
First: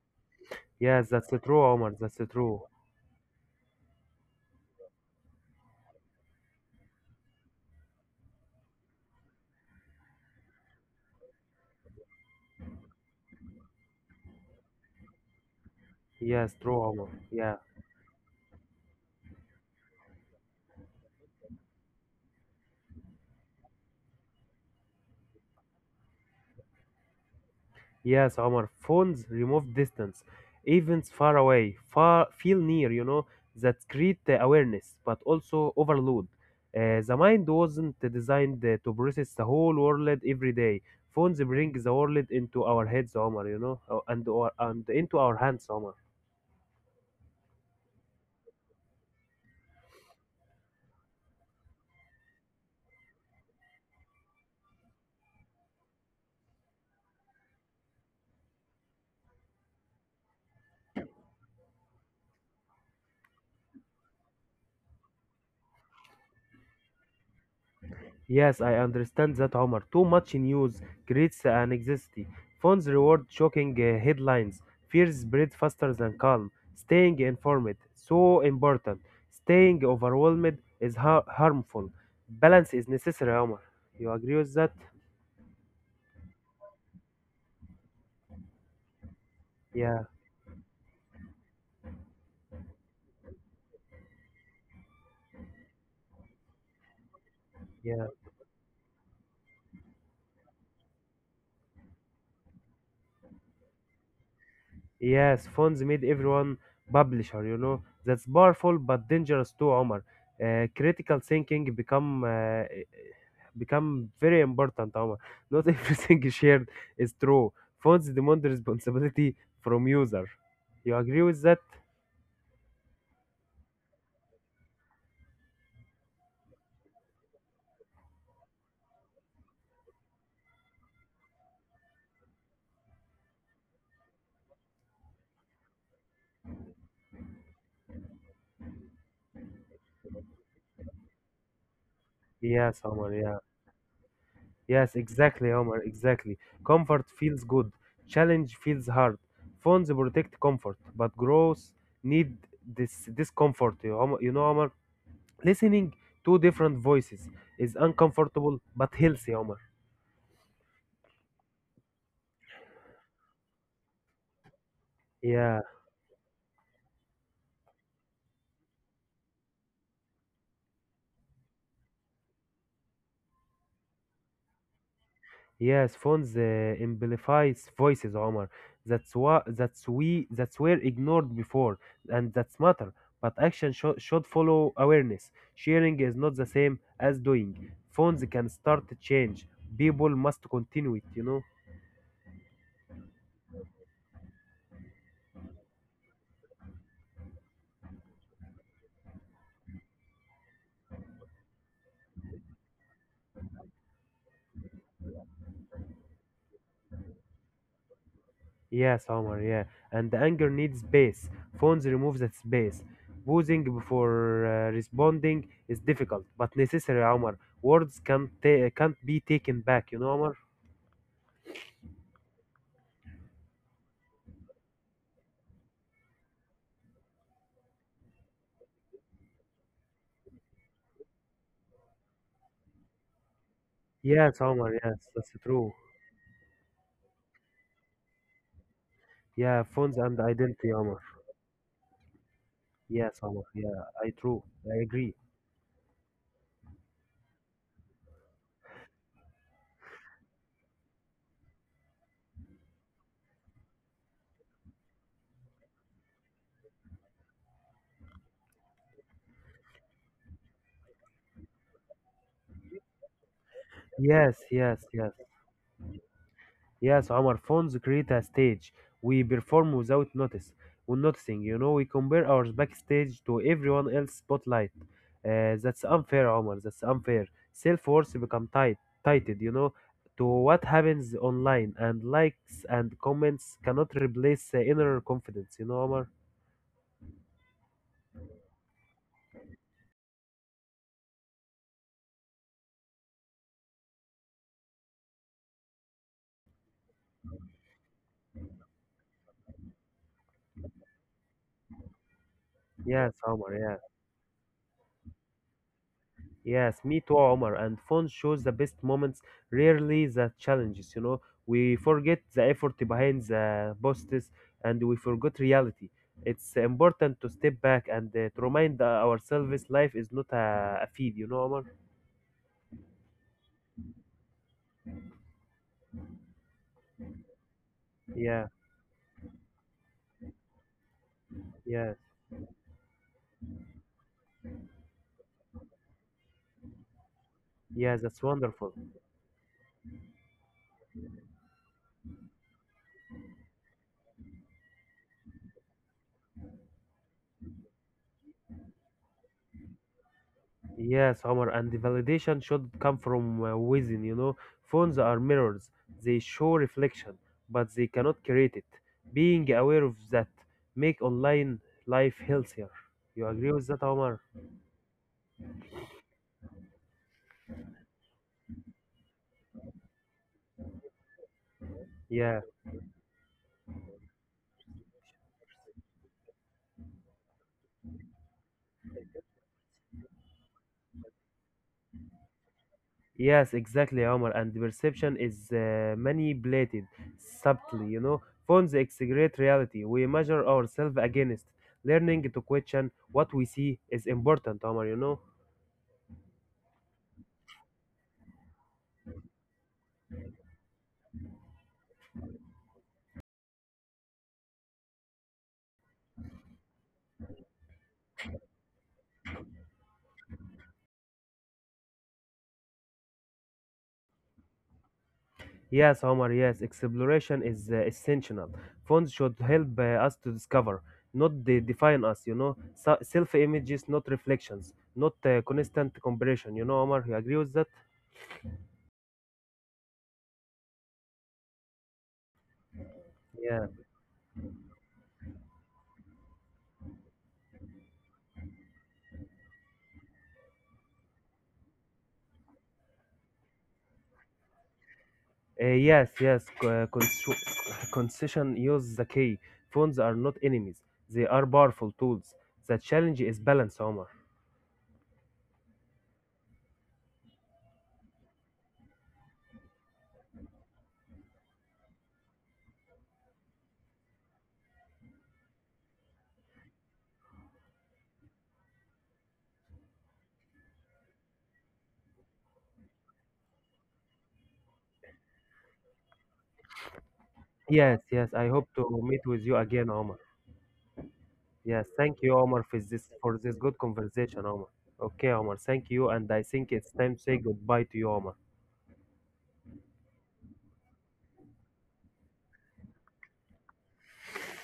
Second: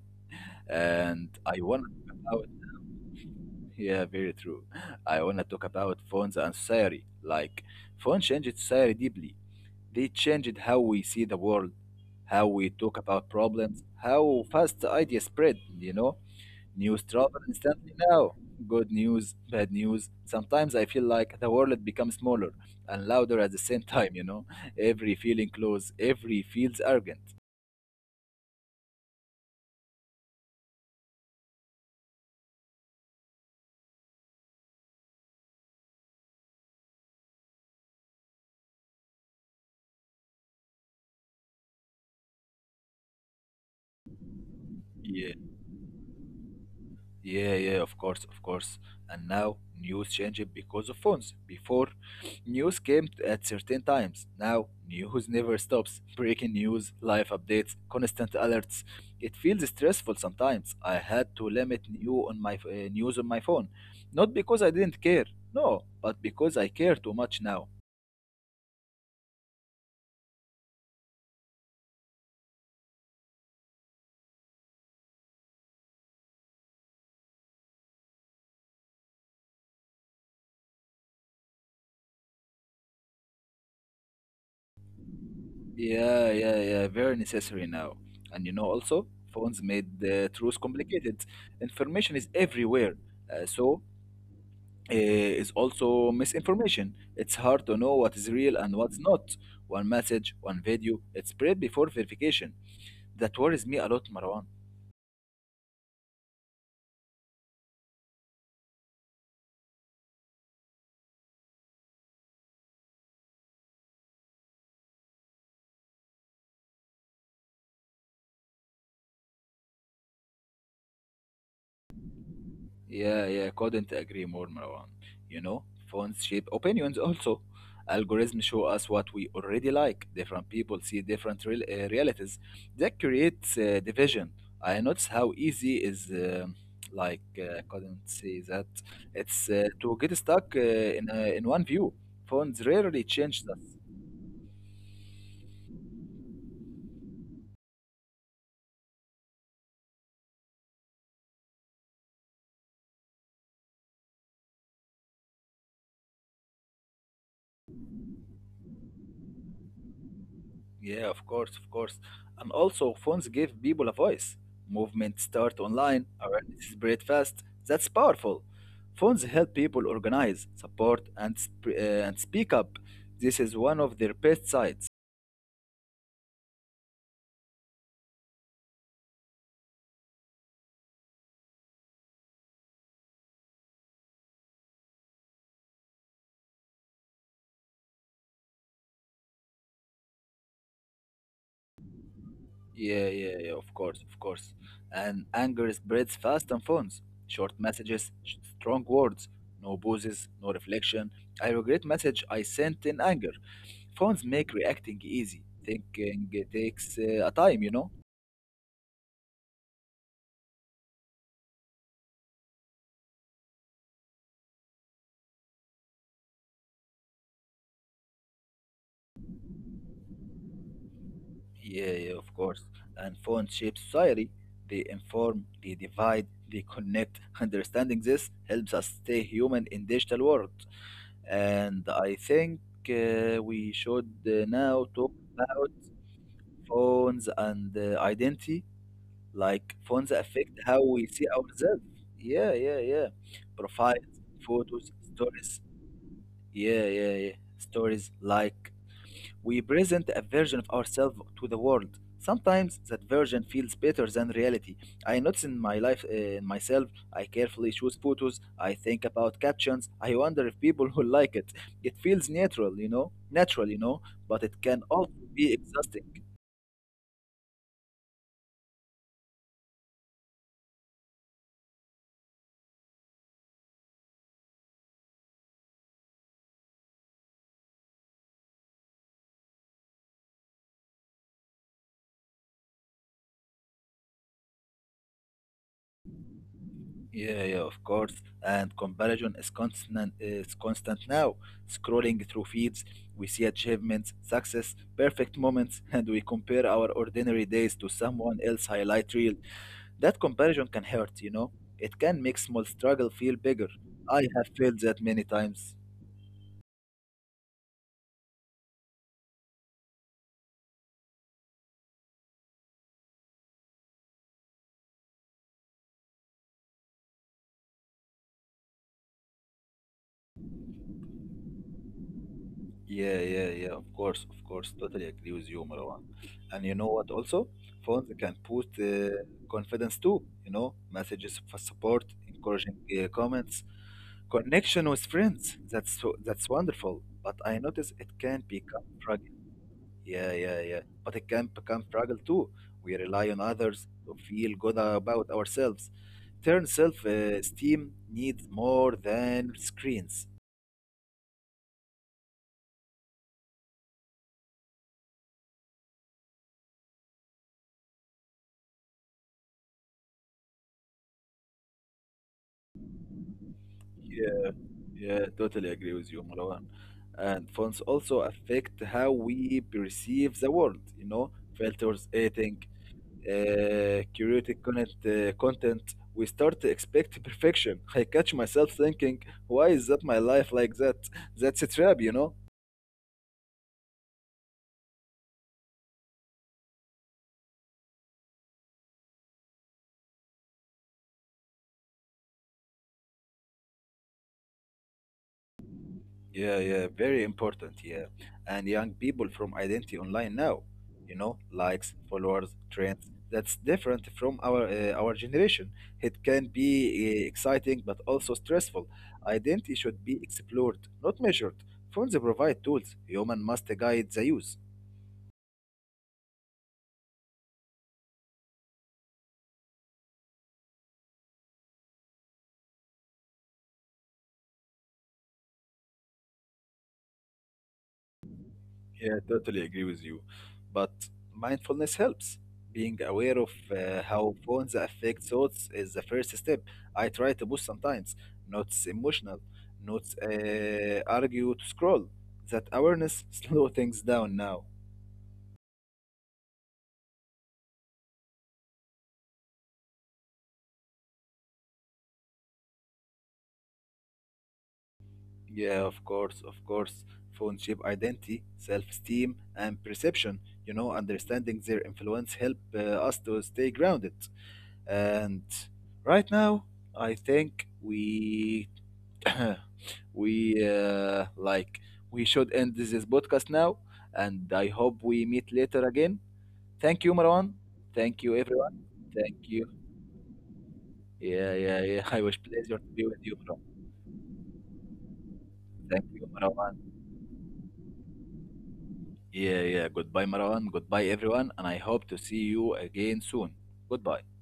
Speaker 2: yes, that's
Speaker 1: And I
Speaker 2: true,
Speaker 1: want
Speaker 2: Omar.
Speaker 1: to talk
Speaker 2: That's
Speaker 1: about,
Speaker 2: true.
Speaker 1: yeah, very true. I want to talk about phones and society. Like, phone changed society deeply. They changed how we see the world, how we talk about problems, how fast ideas spread, you know.
Speaker 2: Yes, true,
Speaker 1: News
Speaker 2: Omar.
Speaker 1: travel
Speaker 2: Yeah.
Speaker 1: instantly now. Good news, bad news. Sometimes I feel like the world becomes smaller and louder at the same time, you know. Every feeling close, every feels arrogant.
Speaker 2: Yes, our phones remove distance, events far away, far feel near. You know that create uh, awareness, but also overload. Uh, the mind wasn't designed uh, to process the whole world every day. Phones bring the world into our heads, Omar. You know, uh, and or, and into
Speaker 1: Yeah.
Speaker 2: our hands, Omar.
Speaker 1: Yeah, yeah, of course, of course. And now news changed because of phones. Before, news came t- at certain times. Now, news never stops. Breaking news, live updates, constant alerts. It feels stressful sometimes. I had to limit new on my f- uh, news on my phone, not because I didn't care, no, but because I care too much now.
Speaker 2: Yes, I understand that, Omar. Too much news creates an anxiety. Phones reward shocking uh, headlines. Fears spread faster than calm. Staying informed, so important. Staying overwhelmed is har- harmful. Balance is necessary, Omar. You agree with that?
Speaker 1: Yeah, yeah, yeah, very necessary now. And you know, also, phones made
Speaker 2: Yeah,
Speaker 1: the truth complicated. Information is everywhere. Uh, so eh, is also misinformation. It's hard to know
Speaker 2: yeah.
Speaker 1: what is real and what's not. One message, one video, it's spread before verification. That worries me a lot, Marwan.
Speaker 2: Yes, phones made everyone publisher, you know. That's powerful but dangerous too, Omar. Uh, critical thinking become uh, become very important, Omar. Not everything shared is true. Phones demand responsibility from user. You agree with that?
Speaker 1: Yeah, yeah, couldn't agree more, Marwan. You know, phones shape opinions also. Algorithms show us what we already like. Different people see different real, uh, realities. That creates uh, division. I notice how easy is, um like, uh, couldn't say that. It's uh, to get stuck uh, in uh, in one view. Phones
Speaker 2: Yes,
Speaker 1: rarely
Speaker 2: Omar, yeah.
Speaker 1: change that.
Speaker 2: Yes, exactly, Omar, exactly. Comfort feels good. Challenge feels hard. Phones protect comfort, but growth need this discomfort. You, Omar- you know, Omar? Listening to different voices is uncomfortable but healthy, Omar.
Speaker 1: Yeah, of course, of course. And also, phones give people a voice. Movement start
Speaker 2: Yeah,
Speaker 1: online, awareness spread fast. That's powerful. Phones help people organize, support, and sp- uh, and speak up. This is one of their best sides.
Speaker 2: yes, phones uh, amplifies voices, Omar. That's why that's we that's were ignored before, and that's matter. But action sho- should follow awareness. Sharing is not the same as doing. Phones can start a change. People must continue it. You know.
Speaker 1: Yeah, yeah, yeah. Of course, of course. And anger spreads fast on phones. Short messages, sh- strong words, no pauses, no reflection. I regret message I sent in anger. Phones make reacting easy. Thinking takes uh, a time, you know.
Speaker 2: Yes, Omar, yeah. And the anger needs space. Phones remove that space. Pausing before uh, responding is difficult, but necessary, Omar. Words can't, ta- can't be taken back, you know, Omar?
Speaker 1: Yeah, yeah, of course. And phones shape society. They inform, they divide, they connect. Understanding this helps us stay human in digital world. And I think uh, we should
Speaker 2: Yes,
Speaker 1: uh,
Speaker 2: Omar,
Speaker 1: now
Speaker 2: yes,
Speaker 1: talk
Speaker 2: that's
Speaker 1: about
Speaker 2: true.
Speaker 1: phones and uh, identity.
Speaker 2: Yeah,
Speaker 1: Like
Speaker 2: phones
Speaker 1: phones
Speaker 2: and
Speaker 1: affect
Speaker 2: identity,
Speaker 1: how
Speaker 2: Omar.
Speaker 1: we see ourselves. Yeah, yeah, yeah.
Speaker 2: Yes, Omar, yeah, I
Speaker 1: Profiles,
Speaker 2: true. I
Speaker 1: photos,
Speaker 2: agree.
Speaker 1: stories. Yeah, yeah, yeah. Stories like we present a version of ourselves to the world. Sometimes that version feels better than reality. I notice in my life, uh, in myself, I carefully choose photos, I think about captions, I wonder if people will like it. It feels natural, you know, natural, you know,
Speaker 2: Yes,
Speaker 1: but it
Speaker 2: yes,
Speaker 1: can
Speaker 2: yes.
Speaker 1: also be exhausting.
Speaker 2: Yes, our phones create a stage. We perform without notice. When noticing, you know, we compare our backstage to everyone else's spotlight. Uh, that's unfair, Omar. That's unfair. Self worth become tight, tighted, you know, to what happens online, and likes and comments cannot replace the inner confidence, you know, Omar.
Speaker 1: Yeah, yeah, of course. And comparison is constant, is constant now. Scrolling through feeds, we see achievements, success, perfect moments, and we compare our ordinary days to someone else's highlight reel. That comparison can hurt, you know? It can make small struggle
Speaker 2: Yes,
Speaker 1: feel
Speaker 2: Omar.
Speaker 1: bigger.
Speaker 2: Yeah.
Speaker 1: I have felt that many times.
Speaker 2: Yes, me too, Omar. And phone shows the best moments, rarely the challenges. You know, we forget the effort behind the posts, and we forget reality. It's important to step back and uh, to remind uh, ourselves life is not a, a feed. You know, Omar.
Speaker 1: Yeah, yeah, yeah, of course, of course. Totally agree with you, Marwan. And you know what also? Phones can
Speaker 2: Yeah,
Speaker 1: boost uh, confidence too, you know, messages for
Speaker 2: yeah,
Speaker 1: support, encouraging uh, comments, connection with friends. That's so, that's wonderful. But I
Speaker 2: yeah.
Speaker 1: notice it
Speaker 2: That's
Speaker 1: can
Speaker 2: wonderful.
Speaker 1: become fragile. Yeah, yeah, yeah. But it can become fragile too. We rely on others to feel good about ourselves. Turn self esteem needs more than screens.
Speaker 2: Yes, Omar, and the validation should come from uh, within, you know. Phones are mirrors, they show reflection, but they cannot create it. Being aware of that make online life healthier. You agree with that, Omar?
Speaker 1: Yeah, yeah, totally agree with you, Marwan. And phones also affect how we perceive the world, you know, filters,
Speaker 2: Yeah.
Speaker 1: editing, uh, curated content, uh, content. We start to expect perfection. I catch myself thinking, why is that my life like that? That's a trap, you know?
Speaker 2: Yes, exactly, Omar. And the perception is uh, manipulated subtly, you know. Phones exaggerate reality. We measure ourselves against. Learning to question what we see is important, Omar, you know.
Speaker 1: Yeah, yeah, very important. Yeah. And young people from identity online now, you know, likes, followers, trends. That's different from our uh, our generation. It can be uh, exciting but also stressful. Identity should be explored, not measured. Phones provide tools. Human must guide the use.
Speaker 2: Yes, Omar, yes, exploration is uh, essential. Phones should help uh, us to discover, not de- define us, you know. So- Self images, not reflections, not uh, constant comparison, you know, Omar. You agree with that?
Speaker 1: Yeah, totally agree with you. But mindfulness helps. Being aware
Speaker 2: Yeah.
Speaker 1: of uh, how phones affect thoughts is the first step. I try to push sometimes, not emotional, not uh, argue to scroll. That awareness slow things down now.
Speaker 2: Uh, yes, yes. c- Uh, cons- Concession use the key. Phones are not enemies, they are powerful tools. The challenge is balance, Omar.
Speaker 1: Yeah, of course, of course. Phone shape identity, self-esteem, and perception. You know, understanding their influence help uh, us to stay grounded. And right now, I think we we uh, like we should end this podcast now, and I hope we meet later again. Thank you, Marwan.
Speaker 2: Yes, yes.
Speaker 1: Thank
Speaker 2: I
Speaker 1: you
Speaker 2: hope to
Speaker 1: everyone.
Speaker 2: meet with you
Speaker 1: Thank
Speaker 2: again,
Speaker 1: you.
Speaker 2: Omar.
Speaker 1: Yeah,
Speaker 2: Yes,
Speaker 1: yeah,
Speaker 2: thank
Speaker 1: yeah.
Speaker 2: you,
Speaker 1: I was
Speaker 2: Omar, for
Speaker 1: pleasure
Speaker 2: this
Speaker 1: to be
Speaker 2: for
Speaker 1: with
Speaker 2: this
Speaker 1: you,
Speaker 2: good
Speaker 1: Marwan.
Speaker 2: conversation, Omar. Okay, Omar, thank you,
Speaker 1: Thank
Speaker 2: and I
Speaker 1: you,
Speaker 2: think it's
Speaker 1: Marwan.
Speaker 2: time to say goodbye to you, Omar.
Speaker 1: Yeah, yeah, goodbye Marwan, goodbye everyone, and I hope to see you again soon. Goodbye.